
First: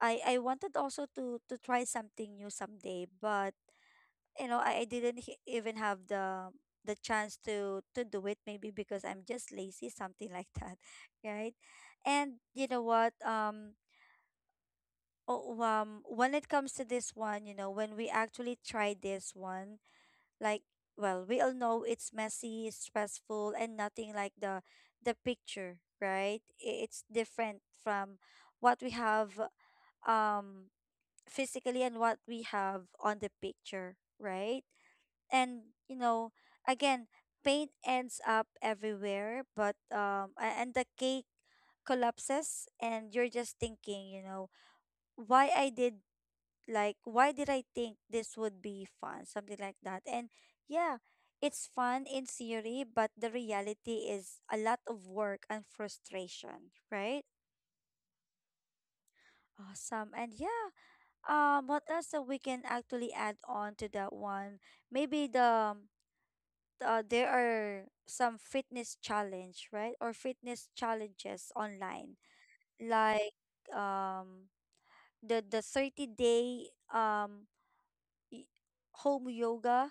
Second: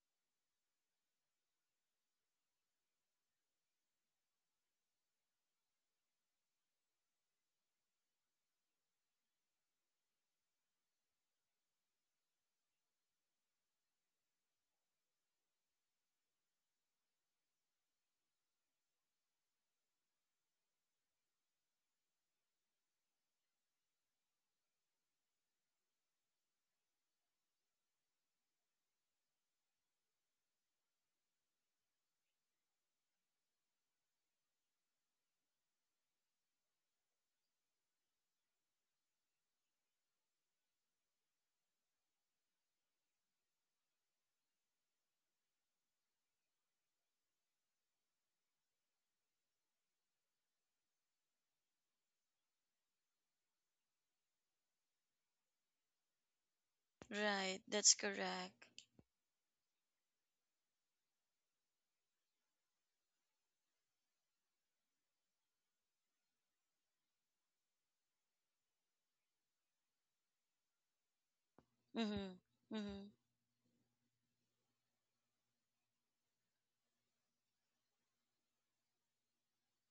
Speaker 1: I wanted also to try something new someday, but you know, I didn't even have the chance to do it maybe because I'm just lazy, something like that, right? And you know what? Oh, when it comes to this one, you know, when we actually tried this one. Like, we all know it's messy, stressful, and nothing like the picture, right? It's different from what we have um physically and what we have on the picture, right? And you know, again, paint ends up everywhere, but and the cake collapses and you're just thinking, you know, why I did why did I think this would be fun, something like that. And yeah, it's fun in theory, but the reality is a lot of work and frustration, right?
Speaker 2: Right, that's correct.
Speaker 1: Awesome. And yeah, what else that we can actually add on to that one? Maybe there are some fitness challenge, right? Or fitness challenges online,
Speaker 2: Mhm, mhm.
Speaker 1: like um the 30 day um y- home yoga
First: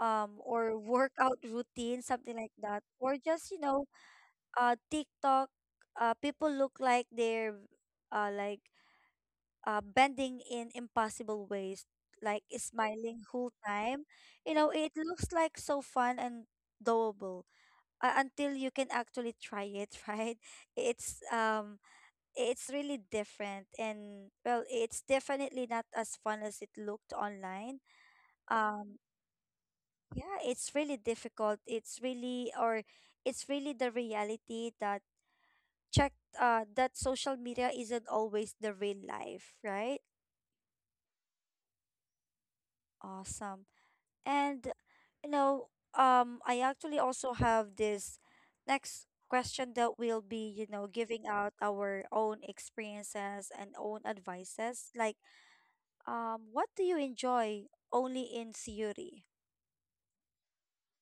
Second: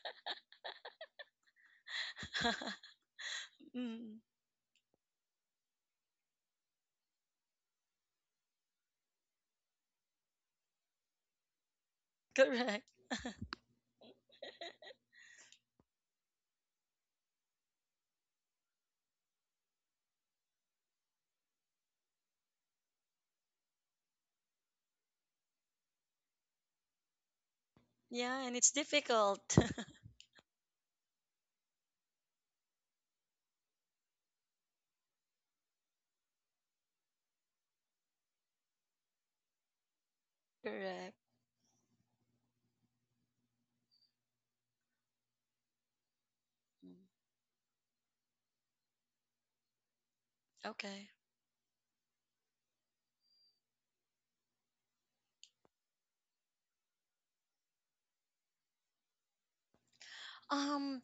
Speaker 1: or workout routine, something like that. Or just you know,
Speaker 2: Mm,
Speaker 1: TikTok. People look like they're uh like bending in impossible ways, like
Speaker 2: correct.
Speaker 1: smiling whole time. You know, it looks like so fun and doable, until you can actually try it, right? it's um it's really different, and well, it's definitely not as fun as it looked online.
Speaker 2: Yeah, and it's
Speaker 1: um
Speaker 2: difficult.
Speaker 1: Yeah, it's really difficult. It's really the reality check that social media isn't always the real life, right?
Speaker 2: Correct.
Speaker 1: Awesome. And you know, I
Speaker 2: Mm.
Speaker 1: actually also have this next question that will be, you know,
Speaker 2: Okay.
Speaker 1: giving out our own experiences and own advices. Like, what do you enjoy only in Siyuri?
Speaker 2: Um,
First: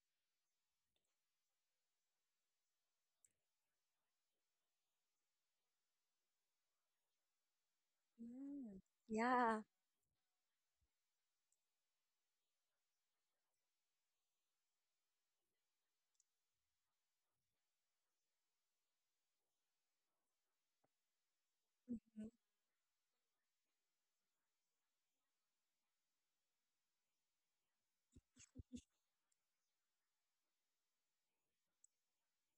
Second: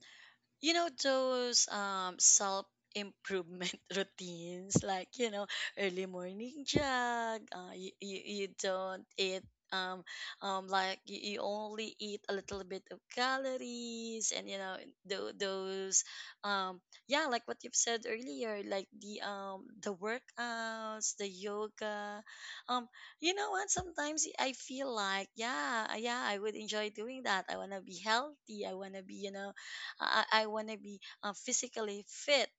Speaker 2: you know those self improvement routines like, you know, early morning jog, you
Speaker 1: Mm,
Speaker 2: don't eat,
Speaker 1: yeah.
Speaker 2: um like you only eat a little bit of calories, and, you know, those um yeah, like what you've said earlier, like the workouts, the yoga,
Speaker 1: Mhm.
Speaker 2: um you know what, sometimes I feel like yeah yeah I would enjoy doing that. I want to be healthy, I want to be, you know, I want to be physically fit.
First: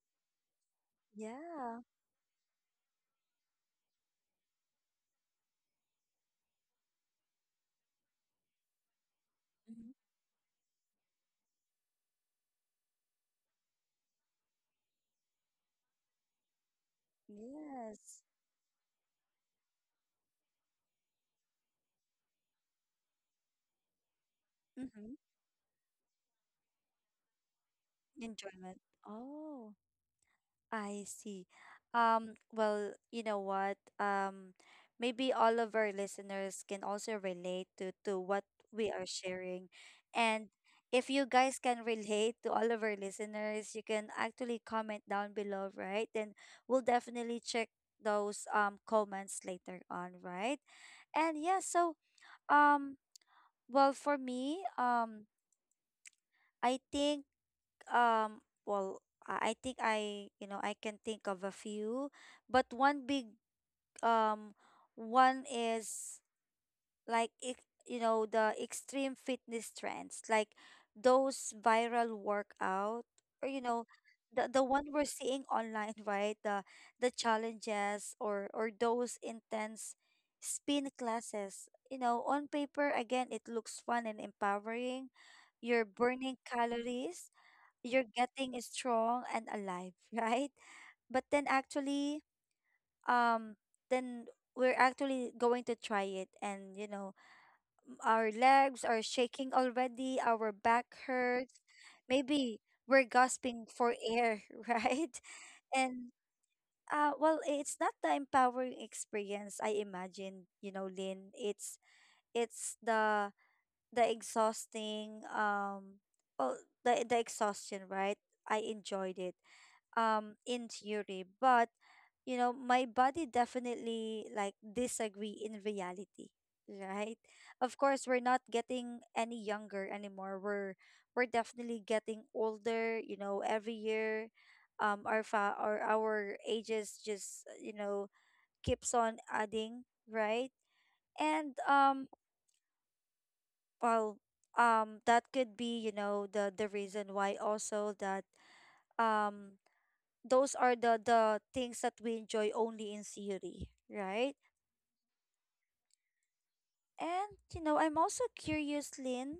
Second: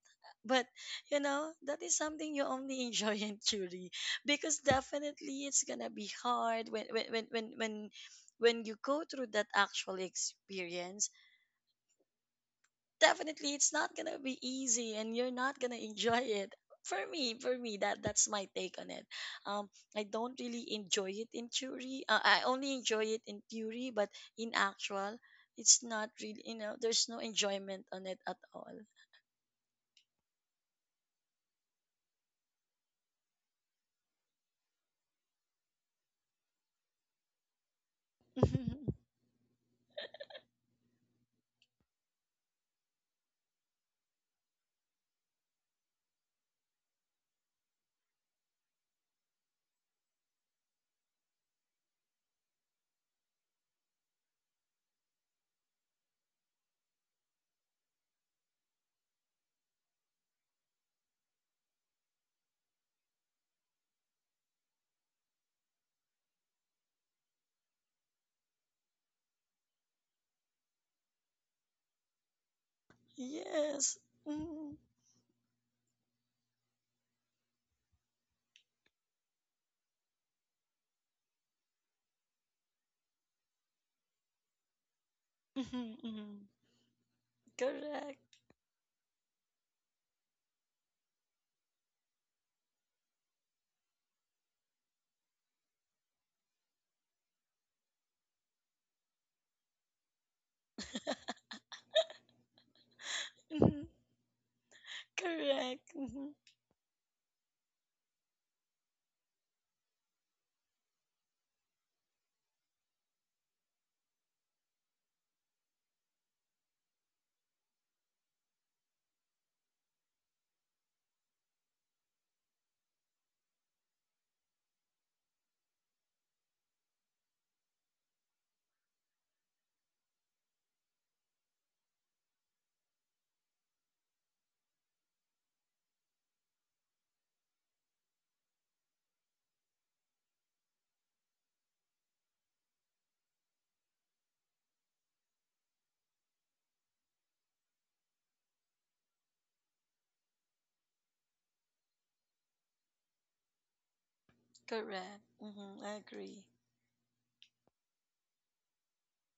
Speaker 2: But, you know,
Speaker 1: Yeah.
Speaker 2: that is something you only enjoy in theory, because definitely it's gonna be hard when you go through that
Speaker 1: Mhm.
Speaker 2: actual experience. Definitely, it's not gonna be easy, and you're not gonna enjoy it. For me, that
Speaker 1: Yes.
Speaker 2: that's my take on it. Um, I don't really enjoy it in theory. I only enjoy it in theory, but in
Speaker 1: Mm-hmm.
Speaker 2: actual, it's not really, you know, there's no enjoyment on it at
Speaker 1: Enjoyment.
Speaker 2: all.
Speaker 1: Oh, I see. You know what? Maybe all of our listeners can also relate to what we are sharing. And if you guys can relate to all of our listeners, you can actually comment down below, right? Then we'll definitely check those comments later on, right? And yeah, so um for me, I think Um, well, I think I, you know, I can think of a few, but one big um one is like it, you know, the extreme fitness trends, like those viral workout, or you know,
Speaker 2: Yes.
Speaker 1: the
Speaker 2: Mhm.
Speaker 1: one we're seeing online, right? The challenges or those intense spin classes. You know, on paper again it looks fun and empowering. You're
Speaker 2: Mhm,
Speaker 1: burning
Speaker 2: mhm.
Speaker 1: calories, you're
Speaker 2: Correct.
Speaker 1: getting strong and alive, right? But then actually, um, then we're actually going to try it, and you know, our legs are shaking already, our back hurts, maybe we're gasping
Speaker 2: Mhm.
Speaker 1: for air, right?
Speaker 2: Correct.
Speaker 1: And
Speaker 2: Mhm.
Speaker 1: it's not the empowering experience I imagine, you know, Lynn. It's the exhausting well, the exhaustion, right? I enjoyed it in theory, but you know my body definitely like disagree in reality, right? Of course we're not getting any younger anymore. We're definitely getting older, you know, every year our fa- or our ages just you know, keeps on adding, right? And well that could be, you know, the reason why also that um those are the things that we enjoy only in theory, right?
Speaker 2: Correct. Mhm. I agree.
Speaker 1: And you know, I'm also curious, Lynn,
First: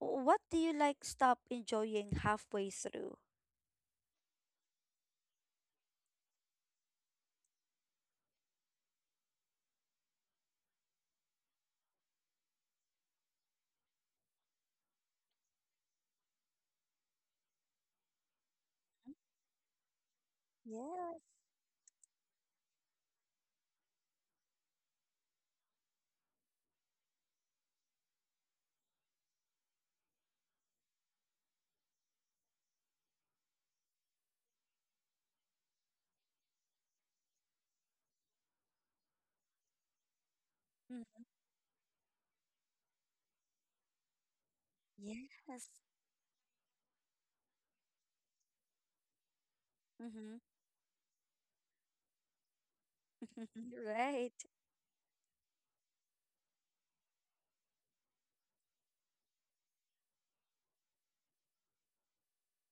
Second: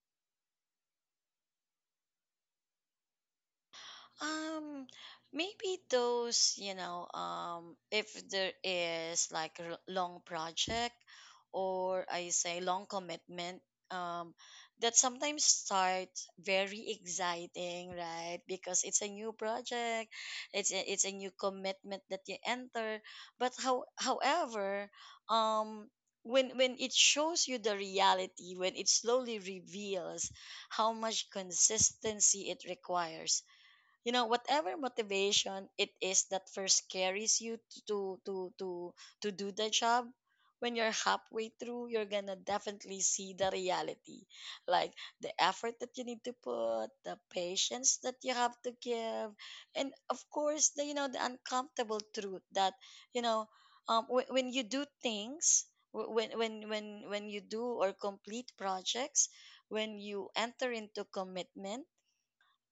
Speaker 1: what do you like stop enjoying halfway through?
Speaker 2: Um, maybe those, you know, if there is like a long project or, I say, long commitment, um, that sometimes starts very exciting, right? Because it's a new project, it's it's a
Speaker 1: Yes.
Speaker 2: new commitment that you enter. But however, um, when it shows you the reality, when it slowly reveals how much consistency it requires, you know, whatever motivation it is that first carries you to to to to do the job, when you're
Speaker 1: Mm,
Speaker 2: halfway through you're gonna definitely see the reality, like the
Speaker 1: yes.
Speaker 2: effort that you need to put, the patience that you have to give, and of
Speaker 1: Mhm.
Speaker 2: course the, you know, the uncomfortable truth that, you know,
Speaker 1: Right.
Speaker 2: when you do things when you do or complete projects, when you enter into commitment,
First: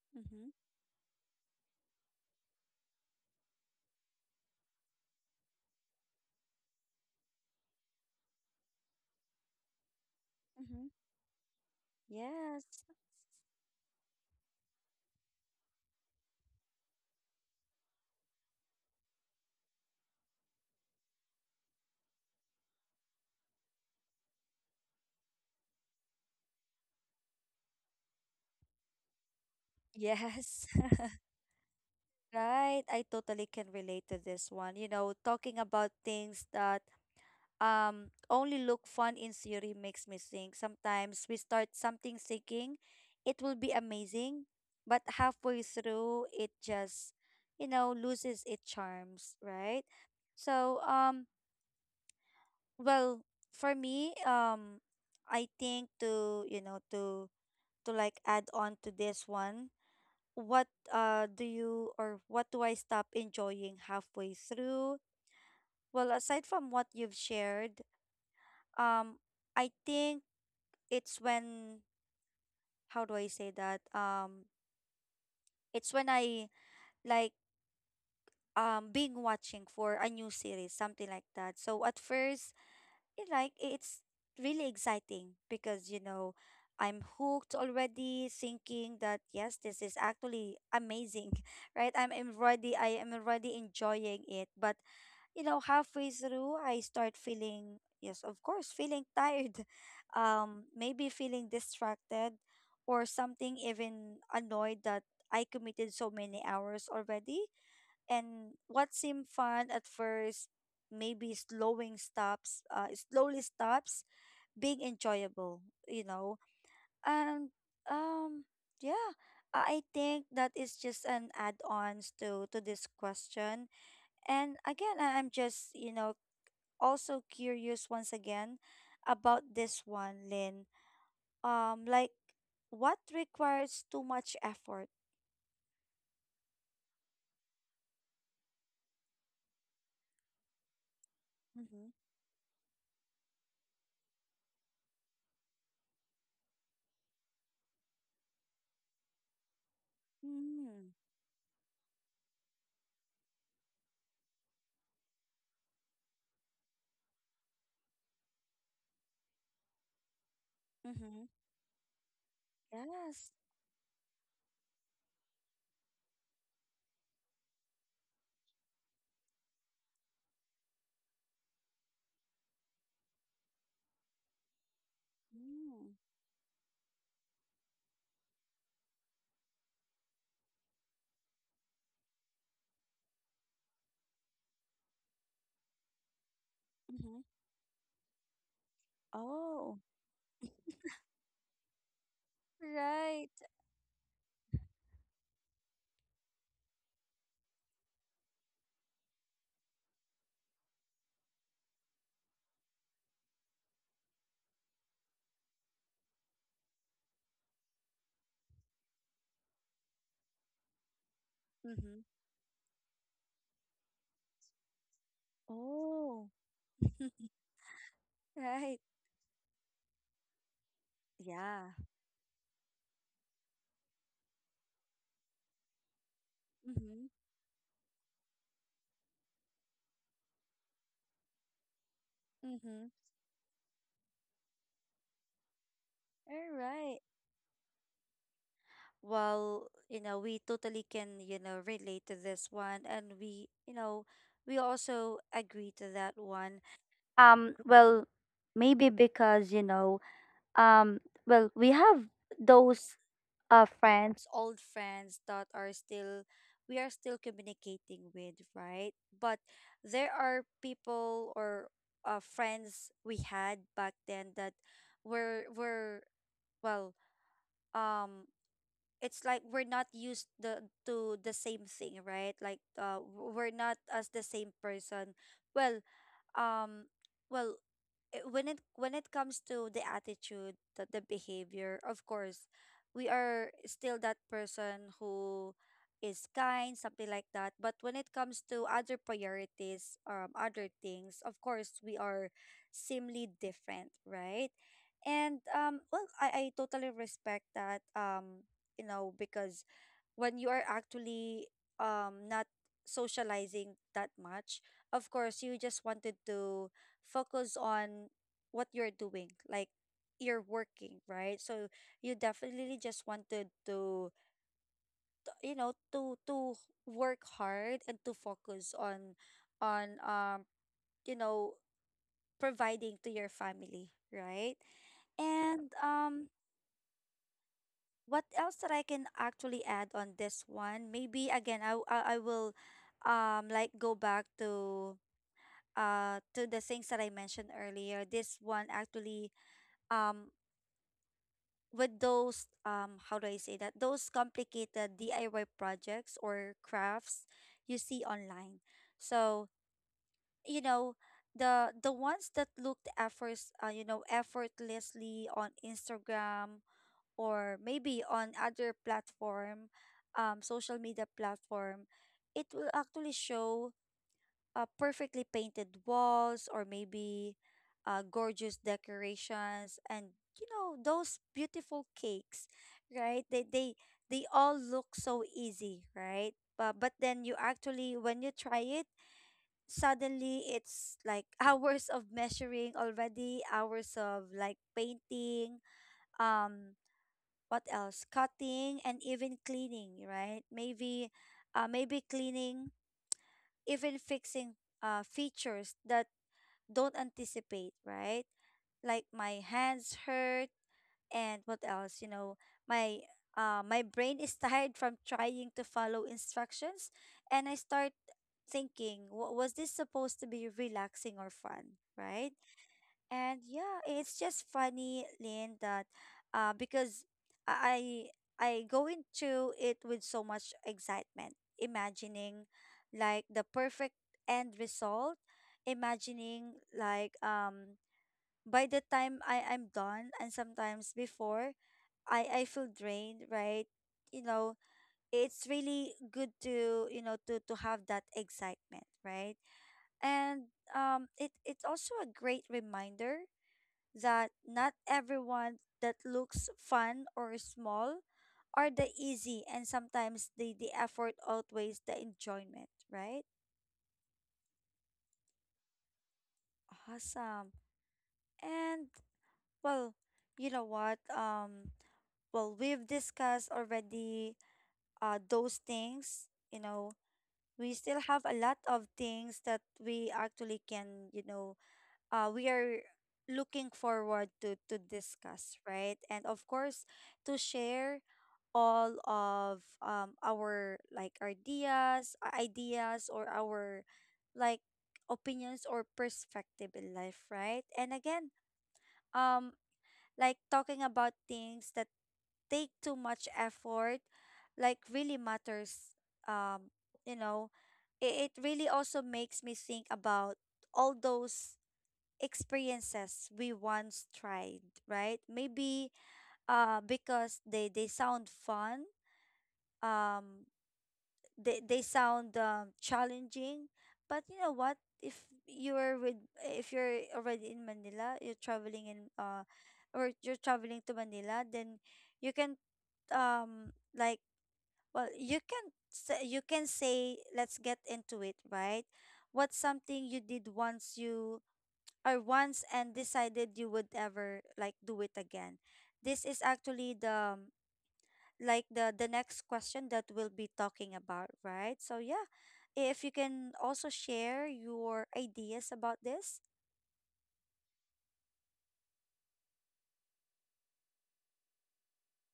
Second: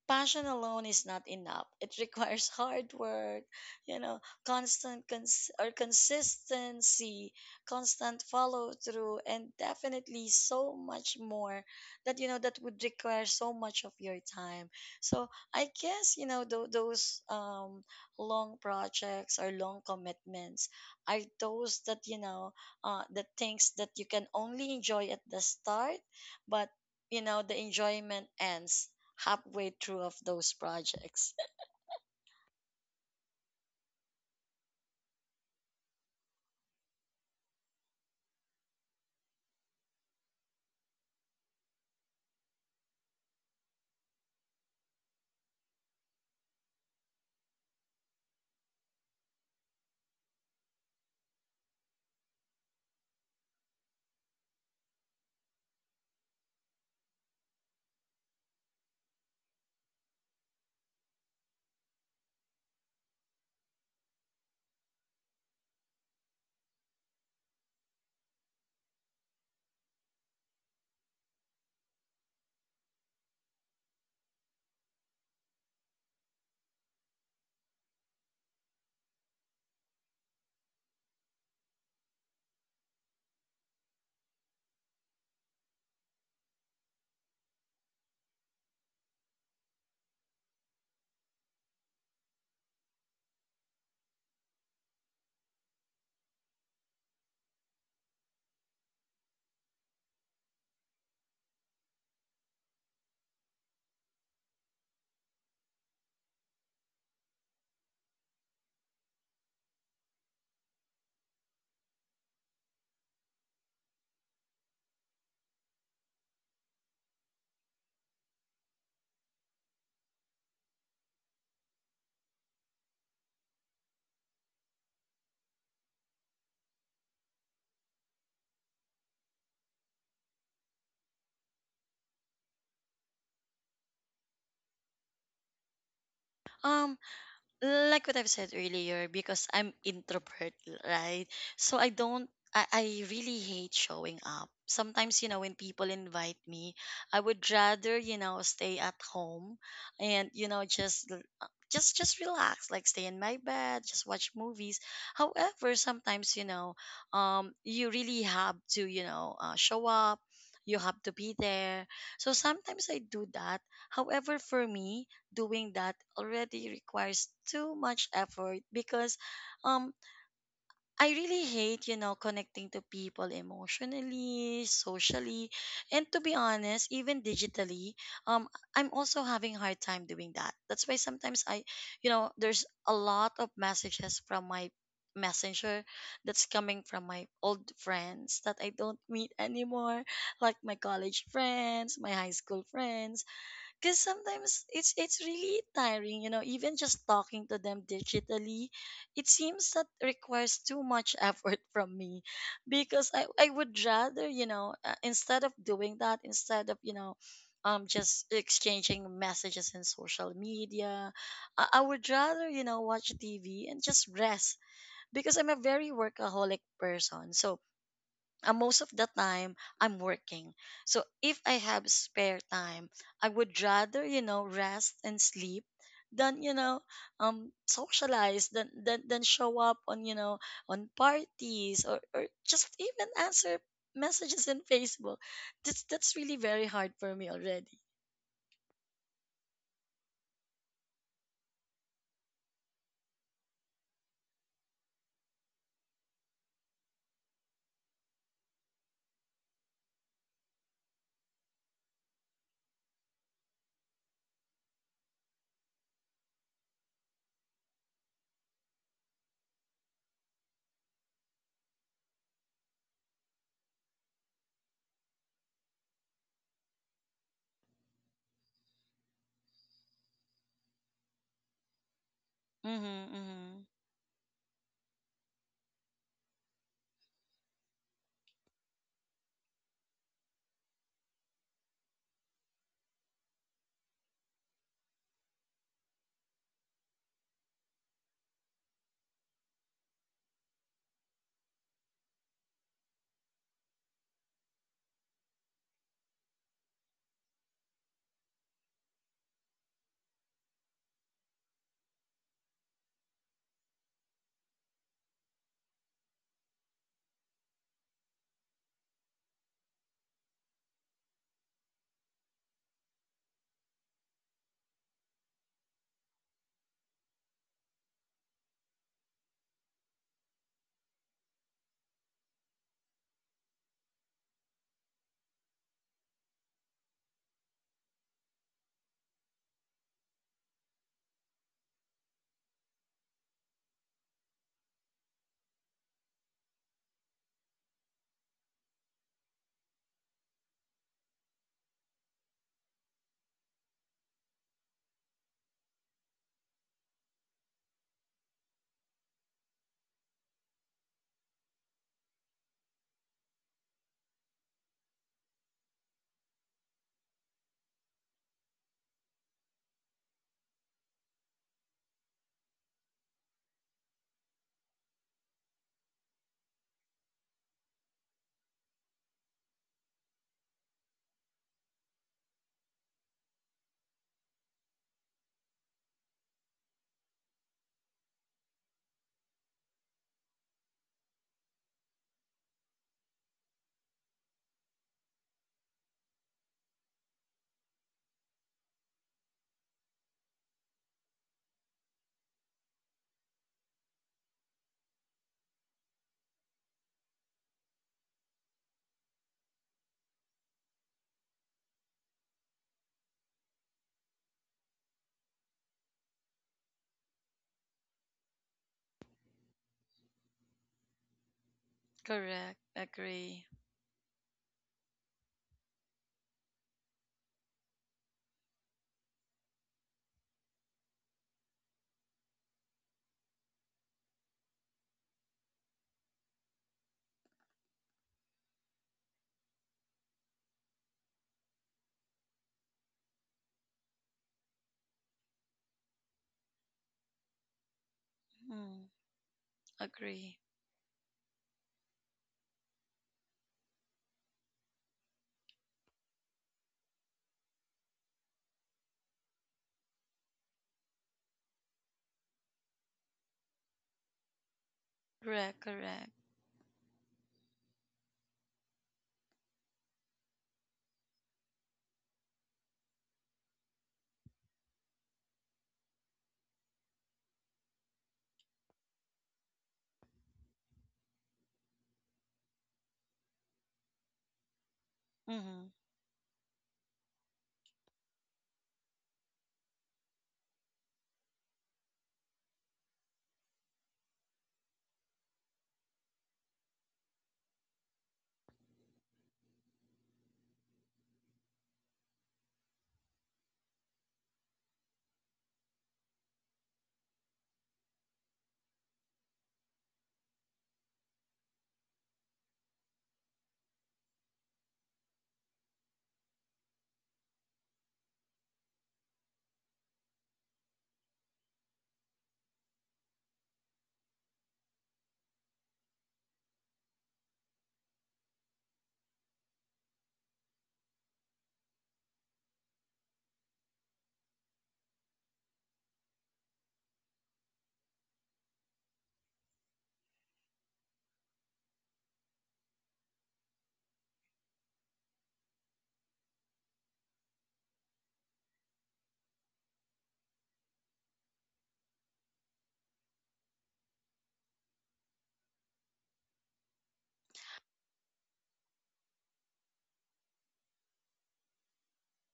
Speaker 2: passion
Speaker 1: Mhm.
Speaker 2: alone is not enough. It requires hard work, you know, constant cons- or consistency, constant follow through, and definitely so
Speaker 1: Mm-hmm.
Speaker 2: much more that, you know, that
Speaker 1: Yes.
Speaker 2: would require so much of your time. So I guess, you know, those long projects or long commitments are those that, you know, the things that you can only enjoy at the start, but, you know, the enjoyment ends halfway through of those
Speaker 1: Yes.
Speaker 2: projects.
Speaker 1: Right. I totally can relate to this one. You know, talking about things that only look fun in theory makes me think sometimes we start something thinking it will be amazing, but halfway through it just, you know, loses its charms, right? So well for me, I think to, you know, to like add on to this one, what do you, or what do I stop enjoying halfway through? Well, aside from what you've shared, um I think it's when, how do I say that? It's when I, like, being watching for a new series, something like that. So at first, it's really exciting because you know I'm hooked already, thinking that yes, this is actually amazing, right? I am already enjoying it, but you know, halfway through, I start feeling, yes, of course, feeling tired, maybe feeling distracted, or something even annoyed that I committed so many hours already. And what seemed fun at first, maybe slowly stops being enjoyable, you know. And um, yeah, I think that is just an add-ons to this question. And again, I'm just, you know, also curious once again about this one, Lynn. Like what requires too much effort?
Speaker 2: Um, like what I've said earlier, because I'm introvert, right? So I
Speaker 1: Mm-hmm.
Speaker 2: don't, I really hate showing up. Sometimes, you know, when people invite me, I would rather, you know, stay at home and, you know,
Speaker 1: Mm-hmm.
Speaker 2: just l- just relax, like stay in my bed, just watch movies. However sometimes, you know, um, you really have to, you know, show up, you have to
Speaker 1: Mm-hmm.
Speaker 2: be there, so sometimes I do
Speaker 1: Yes.
Speaker 2: that. However, for me, doing that already requires too much effort because, um, I really hate, you know, connecting to people emotionally, socially,
Speaker 1: Mm.
Speaker 2: and to be honest, even digitally. Um, I'm also having a hard time doing that. That's why sometimes I, you know, there's a lot of messages from my messenger that's coming from
Speaker 1: Mm-hmm.
Speaker 2: my old friends that I don't meet
Speaker 1: Oh.
Speaker 2: anymore, like my college friends, my high school friends,
Speaker 1: Right.
Speaker 2: because sometimes it's really tiring, you know, even just talking to them digitally. It seems that requires too much effort from me, because I would rather, you know, instead of doing that, instead of, you know, um, just exchanging messages in social media, I
Speaker 1: Mm-hmm.
Speaker 2: would rather, you know, watch tv and just rest, because I'm a very
Speaker 1: Oh.
Speaker 2: workaholic person. So,
Speaker 1: Right.
Speaker 2: most of the time I'm working. So if I
Speaker 1: Yeah.
Speaker 2: have spare time, I would rather, you know, rest and sleep than, you know,
Speaker 1: Mm-hmm.
Speaker 2: um, socialize, than show up on, you know, on parties, or just
Speaker 1: Mm-hmm.
Speaker 2: even answer messages in Facebook. That's really
Speaker 1: All
Speaker 2: very hard
Speaker 1: right.
Speaker 2: for me already.
Speaker 1: Well, you know, we totally can, you know, relate to this one, and we, you know, we also agree to that one. Um, well, Maybe because, you know, um, we have those friends, old friends that are still, we are still communicating with, right? But there are people or friends we had back then that were were well, um it's like we're not used the to the same thing, right? Like
Speaker 2: Mm-hmm,
Speaker 1: we're
Speaker 2: mm-hmm.
Speaker 1: not as the same person. Well, um well when it, when it comes to the attitude, the behavior, of course we are still that person who is kind, something like that. But when it comes to other priorities, other things, of course we are seemingly different, right? And I totally respect that, you know, because when you are actually not socializing that much, of course you just wanted to focus on what you're doing, like you're working, right? So you definitely just wanted to, you know, to work hard and to focus on on um you know, providing to your family, right? And what else that I can actually add on this one? Maybe again, I will like go back to the things that I mentioned earlier. This one actually, um with those how do I say that, those complicated DIY projects or crafts you see online. So you know, the ones that looked efforts you know, effortlessly on Instagram, or maybe on other platform, social media platform. It will actually show perfectly painted walls, or maybe gorgeous decorations, and you know, those beautiful cakes, right? They they all look so easy, right? But then you actually, when you try it, suddenly it's like hours of measuring already, hours of like painting, um what else, cutting, and even cleaning, right? Maybe cleaning, even fixing, features that don't anticipate, right? Like my hands hurt, and what else, you know, my my brain is tired from trying to follow instructions, and I start thinking, what was this supposed to be relaxing or fun, right?
Speaker 2: Correct.
Speaker 1: And
Speaker 2: Agree.
Speaker 1: yeah, it's just funny, Lynn, that because I I go into it with so much excitement, imagining like the perfect end result, imagining like by the time I'm done, and sometimes before I feel drained, right? You know, it's really good to, you know, to have that
Speaker 2: Mm,
Speaker 1: excitement, right?
Speaker 2: agree.
Speaker 1: And it it's also a great reminder that not everyone that looks fun or small are the easy, and sometimes the effort outweighs the enjoyment, right?
Speaker 2: Correct, correct.
Speaker 1: Awesome. And well, you know what? We've discussed already those things. You know, we still have a lot of things that we actually can, you know, we are looking forward to discuss,
Speaker 2: Mm-hmm.
Speaker 1: right? And of course, to share all of our like ideas, ideas or our like opinions or perspective in life, right? And again, um like talking about things that take too much effort, like really matters. um you know it really also makes me think about all those experiences we once tried, right? Maybe because they sound fun, um they sound challenging. But you know what, if you're with, if you're already in Manila, you're traveling in or you're traveling to Manila, then you can, um like well, you can say let's get into it, right? What's something you did once, you or once and decided you would ever like do it again. This is actually the like the next question that we'll be talking about, right? So yeah, if you can also share your ideas about this.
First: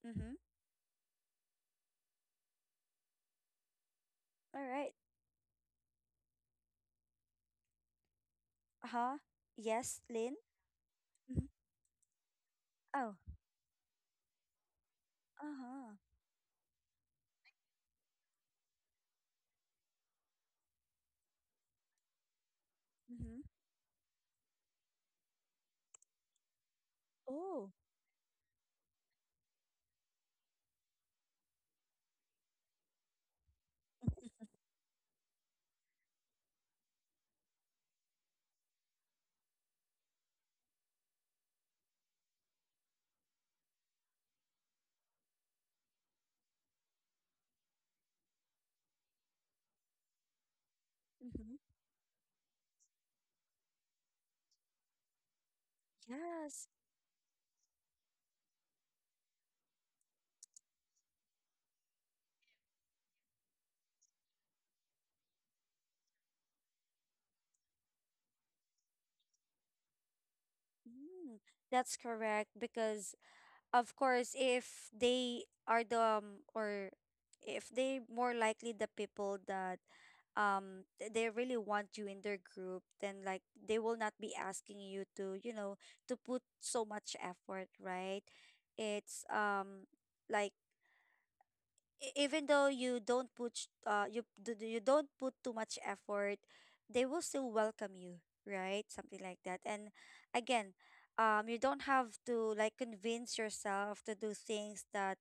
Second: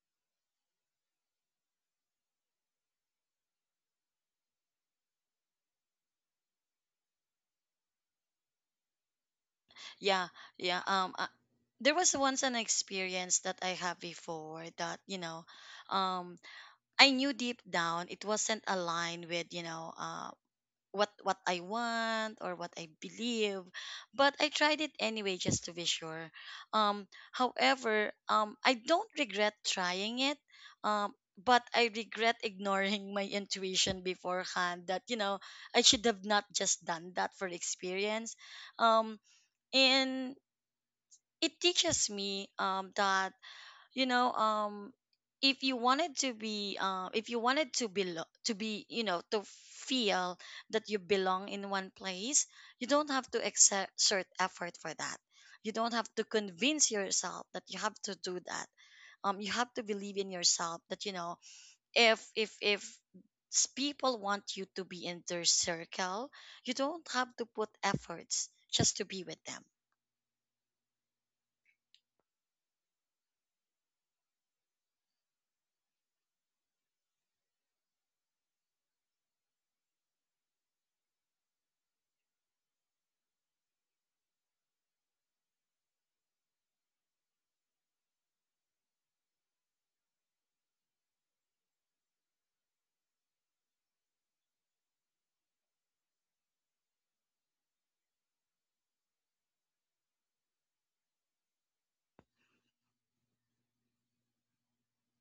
Speaker 1: Mm-hmm. All right. Huh? Yes,
Speaker 2: Yeah,
Speaker 1: Lynn?
Speaker 2: yeah.
Speaker 1: Mm-hmm.
Speaker 2: There was once an
Speaker 1: Oh.
Speaker 2: experience that I had before that, you know,
Speaker 1: Uh-huh.
Speaker 2: um, I knew deep down it wasn't aligned with, you know, what I want or what I
Speaker 1: Mm-hmm.
Speaker 2: believe, but I tried it anyway just to be sure. Um,
Speaker 1: Oh.
Speaker 2: however, I don't regret trying it. Um. But I regret ignoring my intuition beforehand, that, you know, I should have not just done that for experience. Um, and it teaches me that, you know, um, if you wanted to be if you wanted to be you know, to feel that you belong
Speaker 1: Mm-hmm.
Speaker 2: in one place, you don't have to exert effort for that. You don't have to
Speaker 1: Yes.
Speaker 2: convince yourself that you have to do that. Um, you have to believe in yourself that, you know, if people want you to be in their circle, you don't have to put efforts just to be with them.
Speaker 1: Mm. That's correct, because of course, if they are the or if they more likely the people that they really want you in their group, then like they will not be asking you to, you know, to put so much effort, right? It's like even though you don't put you you don't put too much effort, they will still welcome you, right? Something like that. And again, you don't have to like convince yourself to do things that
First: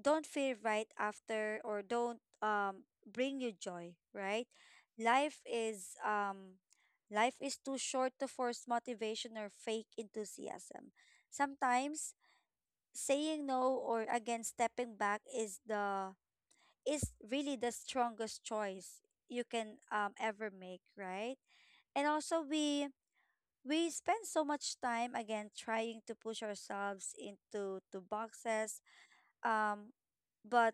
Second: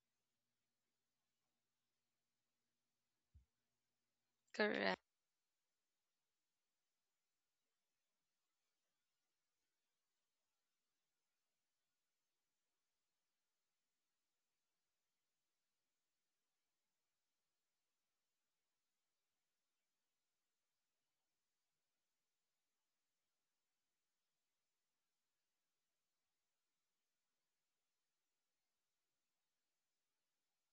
Speaker 1: don't feel right after or don't bring you joy, right?
Speaker 2: Correct.
Speaker 1: Life is life is too short to force motivation or fake enthusiasm. Sometimes saying no, or again stepping back, is the, is really the strongest choice you can ever make, right? And also, we spend so much time again trying to push ourselves into to boxes. Um, but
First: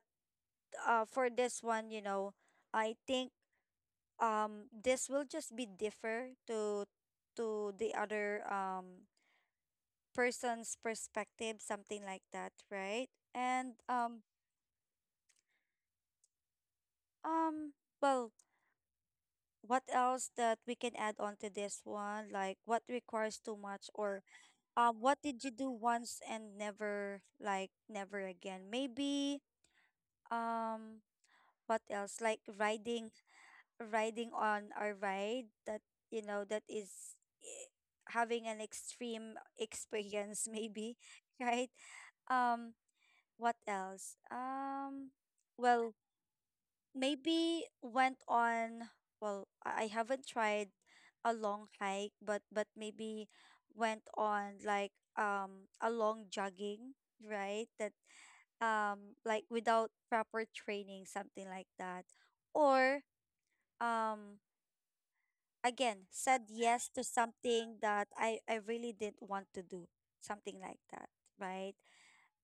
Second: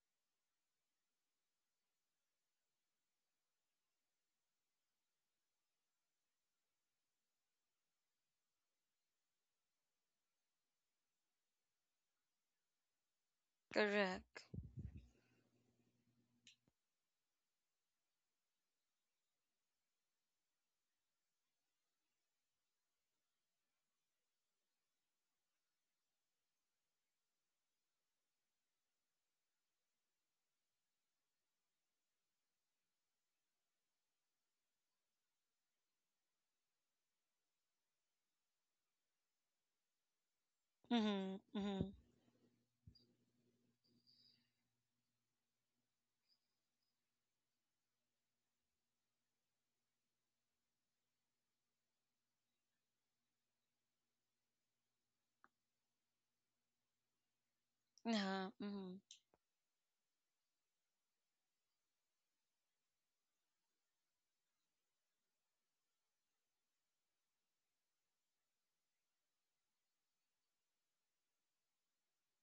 Speaker 1: for this one, you know, I think this will just be differ to the other person's perspective, something like that, right? And
Speaker 2: Correct.
Speaker 1: um well What else that we can add on to this one? Like what requires too much, or what did you do once and never, like never again? Maybe um what else? Like riding on our ride that, you know, that is, eh, having an extreme experience maybe,
Speaker 2: Mm-hmm.
Speaker 1: right?
Speaker 2: Mm-hmm.
Speaker 1: Um what else? Well, maybe went on, well, I haven't tried a long hike, but maybe went on like a long jogging, right? That
Speaker 2: Uh-huh. Mm-hmm.
Speaker 1: like without proper training, something like that. Or um again, said yes to something that I really didn't want to do, something like that, right?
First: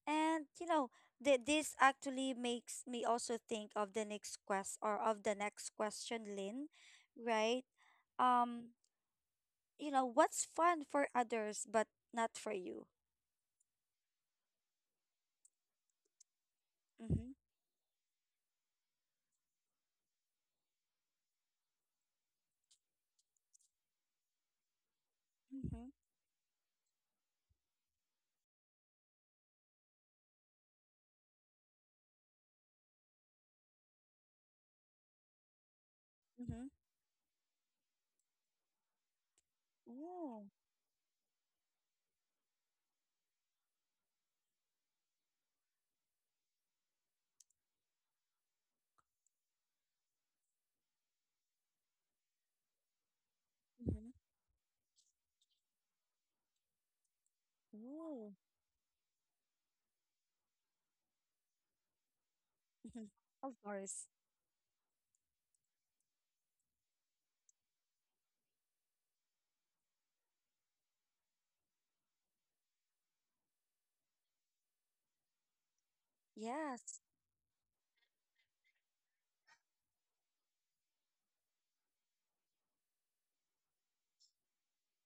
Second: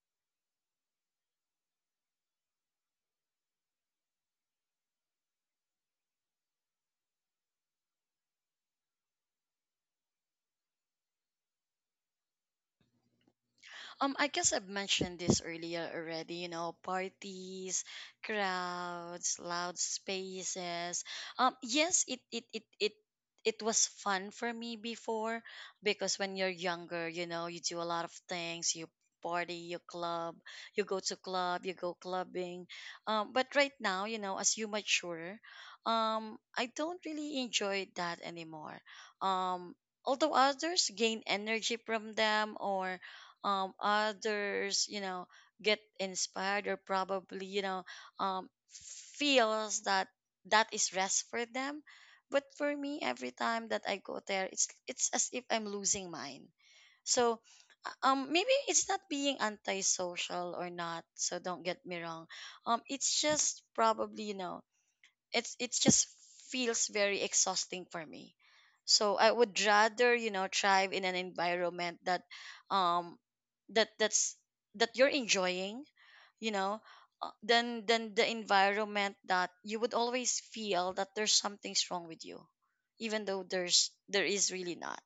Speaker 1: And you know, this actually makes me also think of the next quest, or of the next question, Lynn, right? Um, you know, what's fun for others but not for you?
Speaker 2: I guess I've mentioned this earlier already, you know,
Speaker 1: Mm-hmm.
Speaker 2: parties, crowds, loud spaces. Yes, it was fun for me before
Speaker 1: Mm-hmm.
Speaker 2: because when you're younger, you know, you do a lot of things. You party, you club, you go clubbing. But right now, you know, as you mature,
Speaker 1: Mm-hmm.
Speaker 2: I don't really enjoy that anymore. Um, although
Speaker 1: Ooh.
Speaker 2: others gain energy from them, or others, you know, get inspired, or probably, you know, um, feels that that is rest for them. But for me, every time that I
Speaker 1: Mm-hmm.
Speaker 2: go there, it's as if I'm losing mine. So,
Speaker 1: Ooh.
Speaker 2: maybe it's not being antisocial or not. So don't get me wrong.
Speaker 1: Mm-hmm.
Speaker 2: It's
Speaker 1: Of
Speaker 2: just
Speaker 1: course.
Speaker 2: probably, you know, it just feels very exhausting for me. So I would rather, you know, thrive in an environment that, um, that that's that you're enjoying, you know,
Speaker 1: Yes.
Speaker 2: than the environment that you would always feel that there's something's wrong with you, even though there is really not.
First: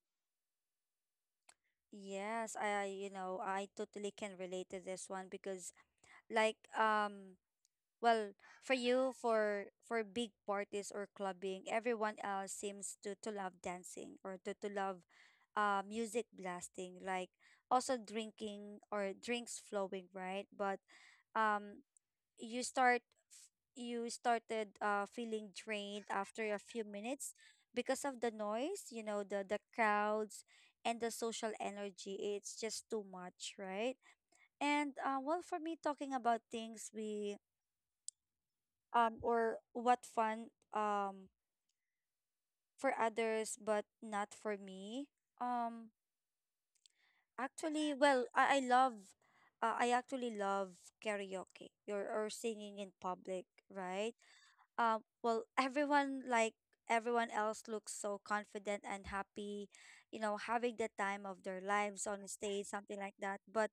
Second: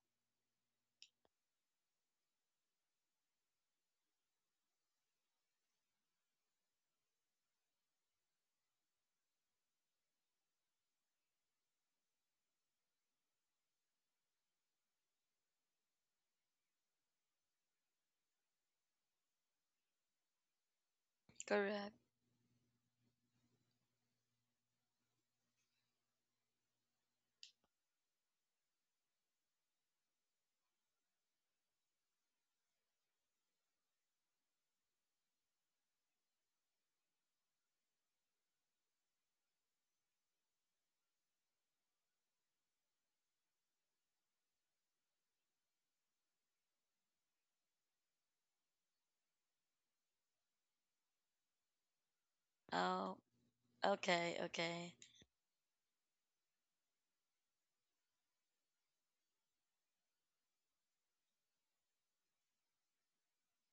Speaker 1: Yes, you know, I totally can relate to this one because like well, for you, for big parties or clubbing, everyone else seems to love dancing or to love music blasting, like also drinking or drinks flowing, right? But um
Speaker 2: Correct.
Speaker 1: you start, you started feeling drained after a few minutes because of the noise, you know, the crowds and the social energy. It's just too much, right? And well, for me, talking about things we or what fun um for others but not for me, um actually, well, I love, I actually love karaoke, or singing in
Speaker 2: Oh,
Speaker 1: public, right?
Speaker 2: okay, okay.
Speaker 1: Well, everyone like, everyone else looks so confident and happy, you know, having the time of their lives on stage, something like that. But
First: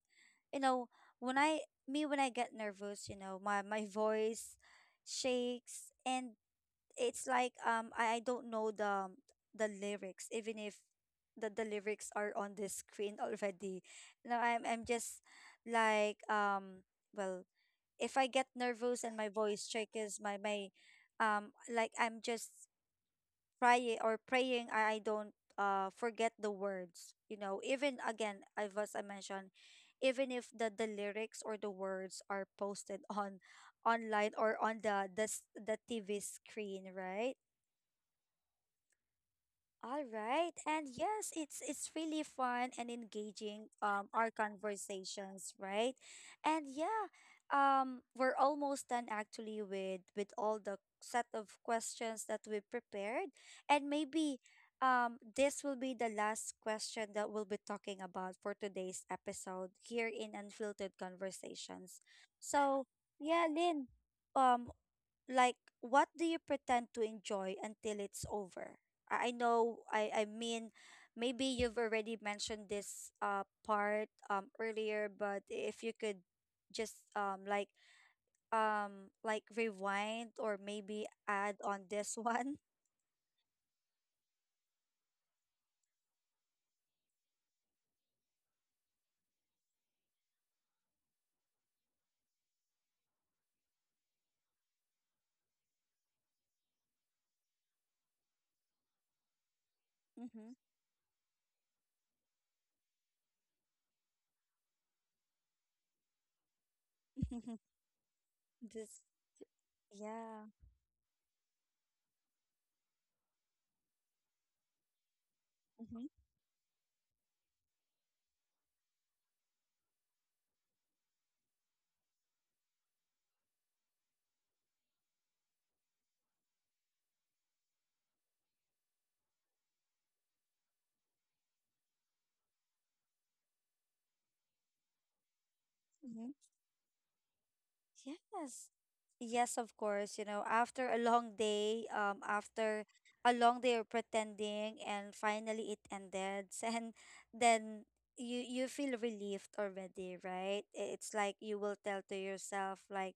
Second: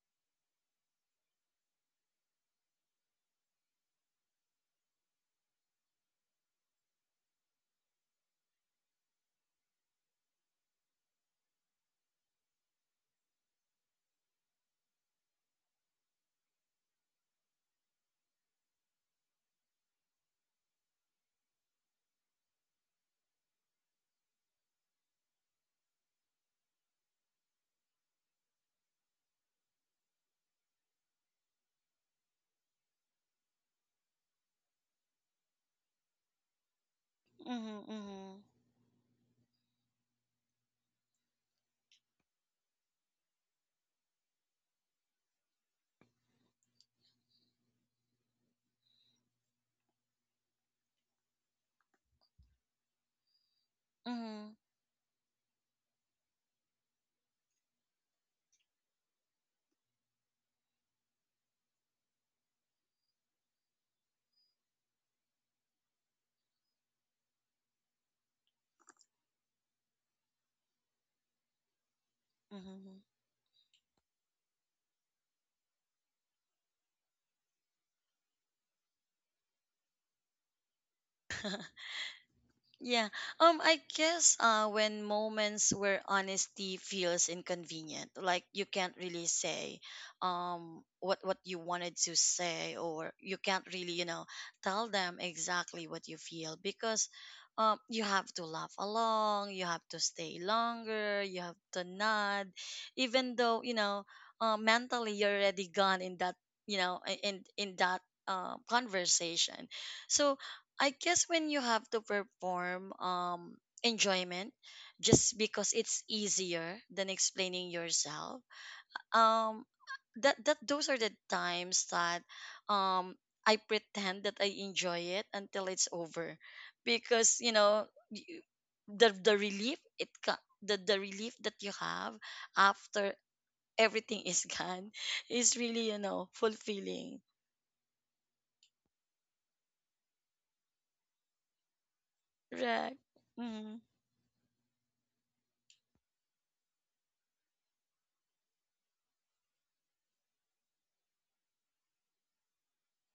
Speaker 1: you know, when I me, when I get nervous, you know, my voice shakes. And it's like I don't know the lyrics, even if the lyrics are on the screen already. Now I'm just like well, if I get nervous and my voice shakes, my like I'm just praying, or praying I don't forget the words, you know, even again as was I mentioned, even if the the lyrics or the words are posted on online or on the the TV screen, right?
Speaker 2: Mm-hmm, mm-hmm,
Speaker 1: All right. And yes, it's really fun and engaging, our conversations, right? And yeah, we're almost done actually with all the set of questions that we prepared, and maybe
Speaker 2: mm-hmm,
Speaker 1: this will be the last question that we'll be talking about for today's episode here in Unfiltered Conversations. So yeah, Lynn, um like what do you pretend to enjoy until it's over? I know, I mean, maybe you've already mentioned
Speaker 2: mm-hmm.
Speaker 1: this part earlier, but if you could just like rewind or maybe add on this one?
Speaker 2: Yeah. I guess uh, when moments where honesty feels inconvenient, like you can't really say, um, what you wanted to say, or you can't really, you know, tell them exactly what you feel, because, um, you have to laugh along, you have to stay longer, you have to nod, even though, you know, mentally you're already gone in that, you know, in
Speaker 1: Mm-hmm.
Speaker 2: in that
Speaker 1: This,
Speaker 2: conversation. So,
Speaker 1: yeah.
Speaker 2: I guess when you have to perform um, enjoyment just because it's
Speaker 1: Mm-hmm.
Speaker 2: easier than explaining yourself. Um, that that those are the times that, um, I pretend that I enjoy it until it's over, because, you know, y- the the relief that you have after everything is gone is really, you
Speaker 1: Mm-hmm.
Speaker 2: know, fulfilling.
Speaker 1: Yes. Yes, of course. You know, after a long day, after
Speaker 2: Correct.
Speaker 1: a long day
Speaker 2: Mm-hmm.
Speaker 1: of pretending, and finally it ended, and then you feel relieved already, right? It's like you will tell to yourself like,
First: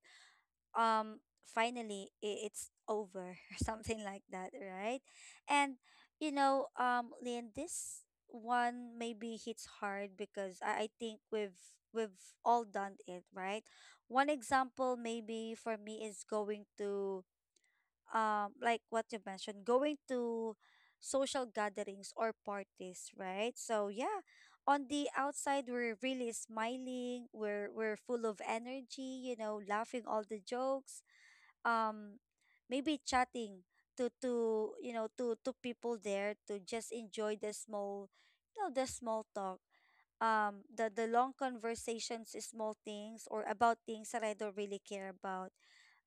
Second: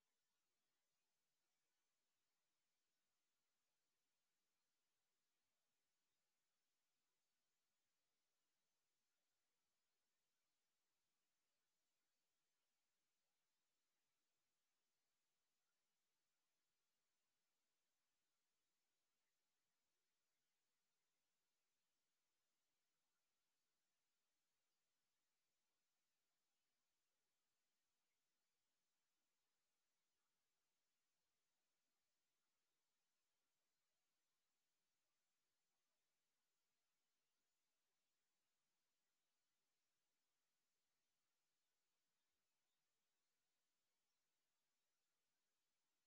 Speaker 1: um finally it's over, or something like that, right? And you know, Lynn, this one maybe hits hard because I think we've all done it, right? One example maybe for me is going to, like what you mentioned, going to social gatherings or parties, right? So yeah, on the outside we're really smiling, we're full of energy, you know, laughing all the jokes, um maybe chatting to to people there, to just enjoy the small, you know, the small talk, the long conversations, small things or about things that I don't really care about,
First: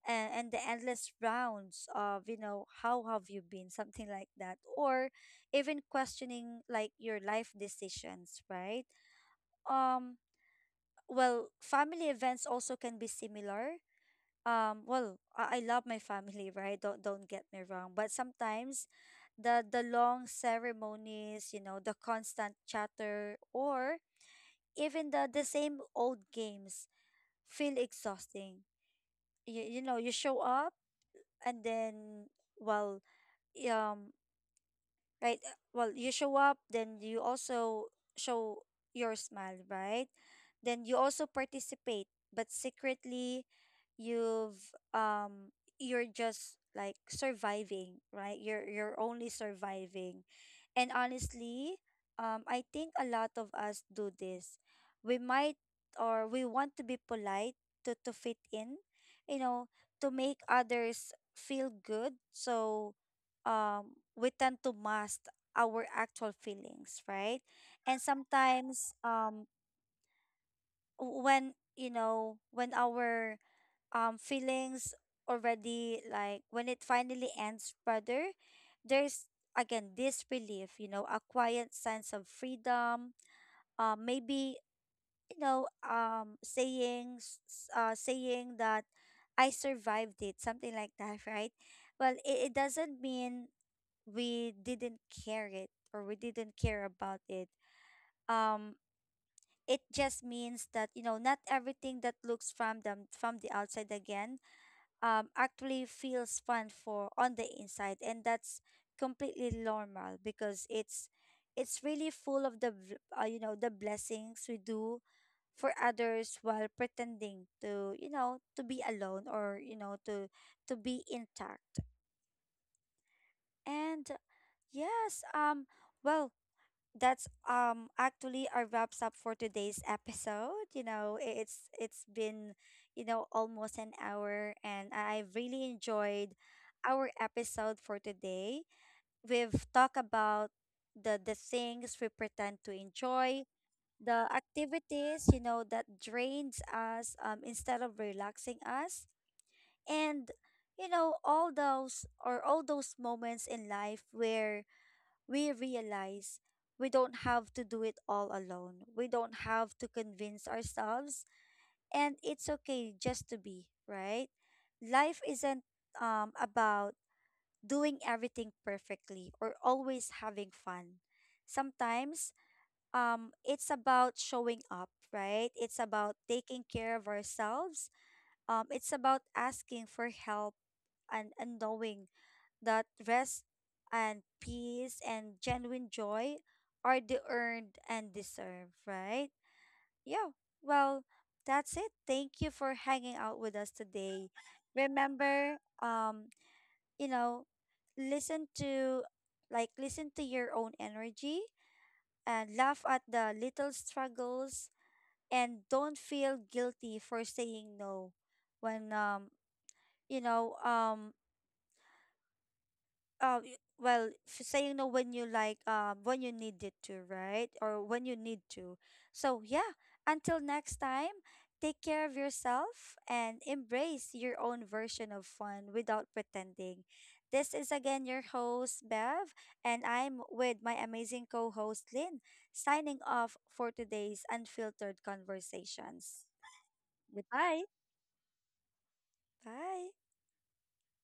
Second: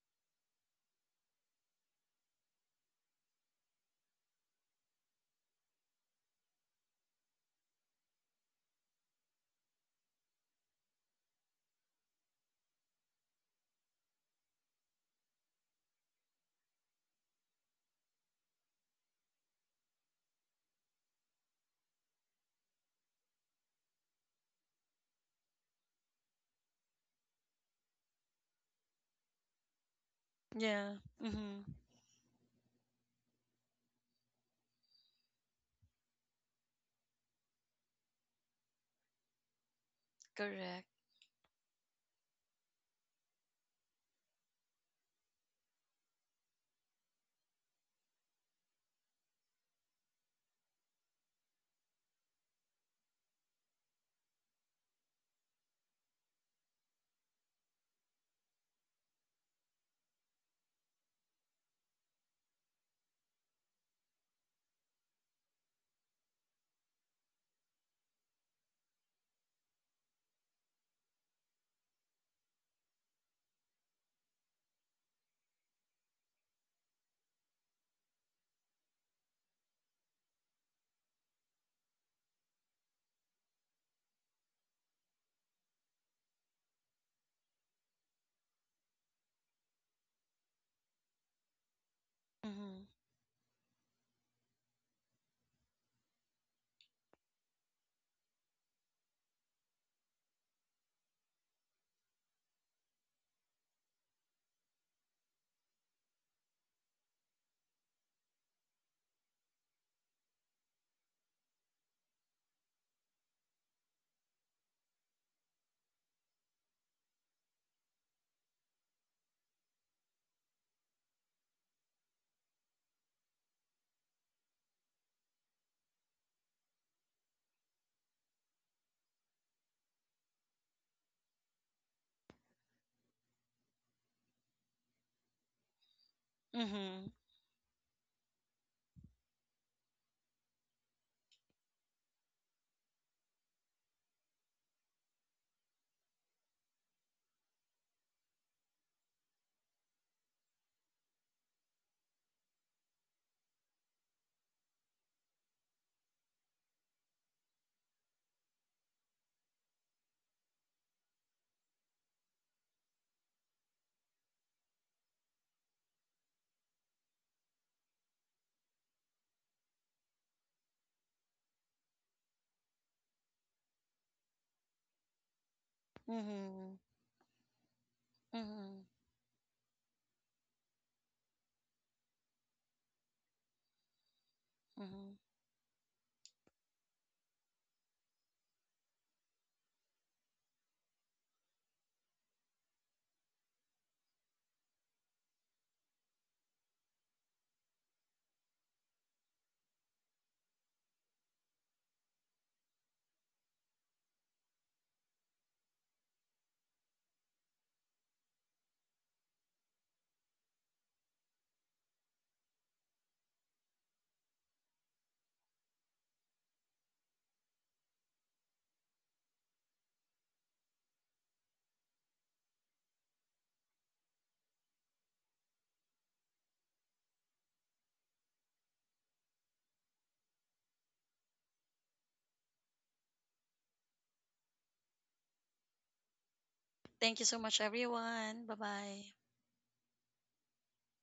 Speaker 1: and the endless rounds of, you know, how have you been, something like that, or even questioning like your life decisions, right? um well, family events also can be similar. Well, I love my family, right? Don't get me wrong, but sometimes the long ceremonies, you know, the constant chatter, or even the same old games feel exhausting. You know, you show up,
Speaker 2: Yeah, mm-hmm.
Speaker 1: and then, well, um right? Well, you show up, then you also show your smile, right? Then
Speaker 2: Correct.
Speaker 1: you also participate, but secretly, you've you're just like surviving, right? You're only surviving. And honestly, I think a lot of us do this. We might, or we want to be polite, to fit in, you know, to make others feel good. So we tend to mask our actual feelings, right? And sometimes when, you know, when our feelings already, like when it finally ends, brother, there's again this relief, you know, a quiet sense of freedom. Maybe, you know, saying saying that I survived it, something like that, right? Well, it
Speaker 2: Mhm.
Speaker 1: doesn't mean we didn't care it, or we didn't care about it. um it just means that, you know, not everything that looks from them from the outside again actually feels fun for on the inside, and that's completely normal, because it's really full of the you know, the blessings we do for others while pretending to, you know, to be alone, or you know, to be intact. And yes, well, that's actually our wraps up for today's episode. You know, it's been, you know, almost an hour, and I've really enjoyed
Speaker 2: Mhm.
Speaker 1: our episode for today. We've talked about the things we pretend to enjoy, the activities, you know, that drains us instead of relaxing us. And you know, all those or all those moments in life where we realize we don't have to do it all alone. We don't have to convince ourselves, and it's okay just to be, right? Life isn't about doing everything perfectly or always having fun. Sometimes it's about showing up, right? It's about taking
Speaker 2: Mhm.
Speaker 1: care of ourselves.
Speaker 2: Mhm.
Speaker 1: It's about asking for help, and knowing that rest and peace
Speaker 2: Mhm.
Speaker 1: and genuine joy are the earned and deserved, right? Yeah. Well, that's it. Thank you for hanging out with us today. Remember, you know, listen to like listen to your own energy, and laugh at the little struggles, and don't feel guilty for saying no when you know um well, saying no when you like, when you need it to, right? Or when you need to. So yeah, until next time, take care of yourself and embrace your own version of fun without pretending. This is again your host, Bev, and I'm with my amazing co host, Lynn, signing off for today's Unfiltered Conversations.
Speaker 2: Thank you so much,
Speaker 1: Goodbye.
Speaker 2: everyone. Bye bye.
Speaker 1: Bye.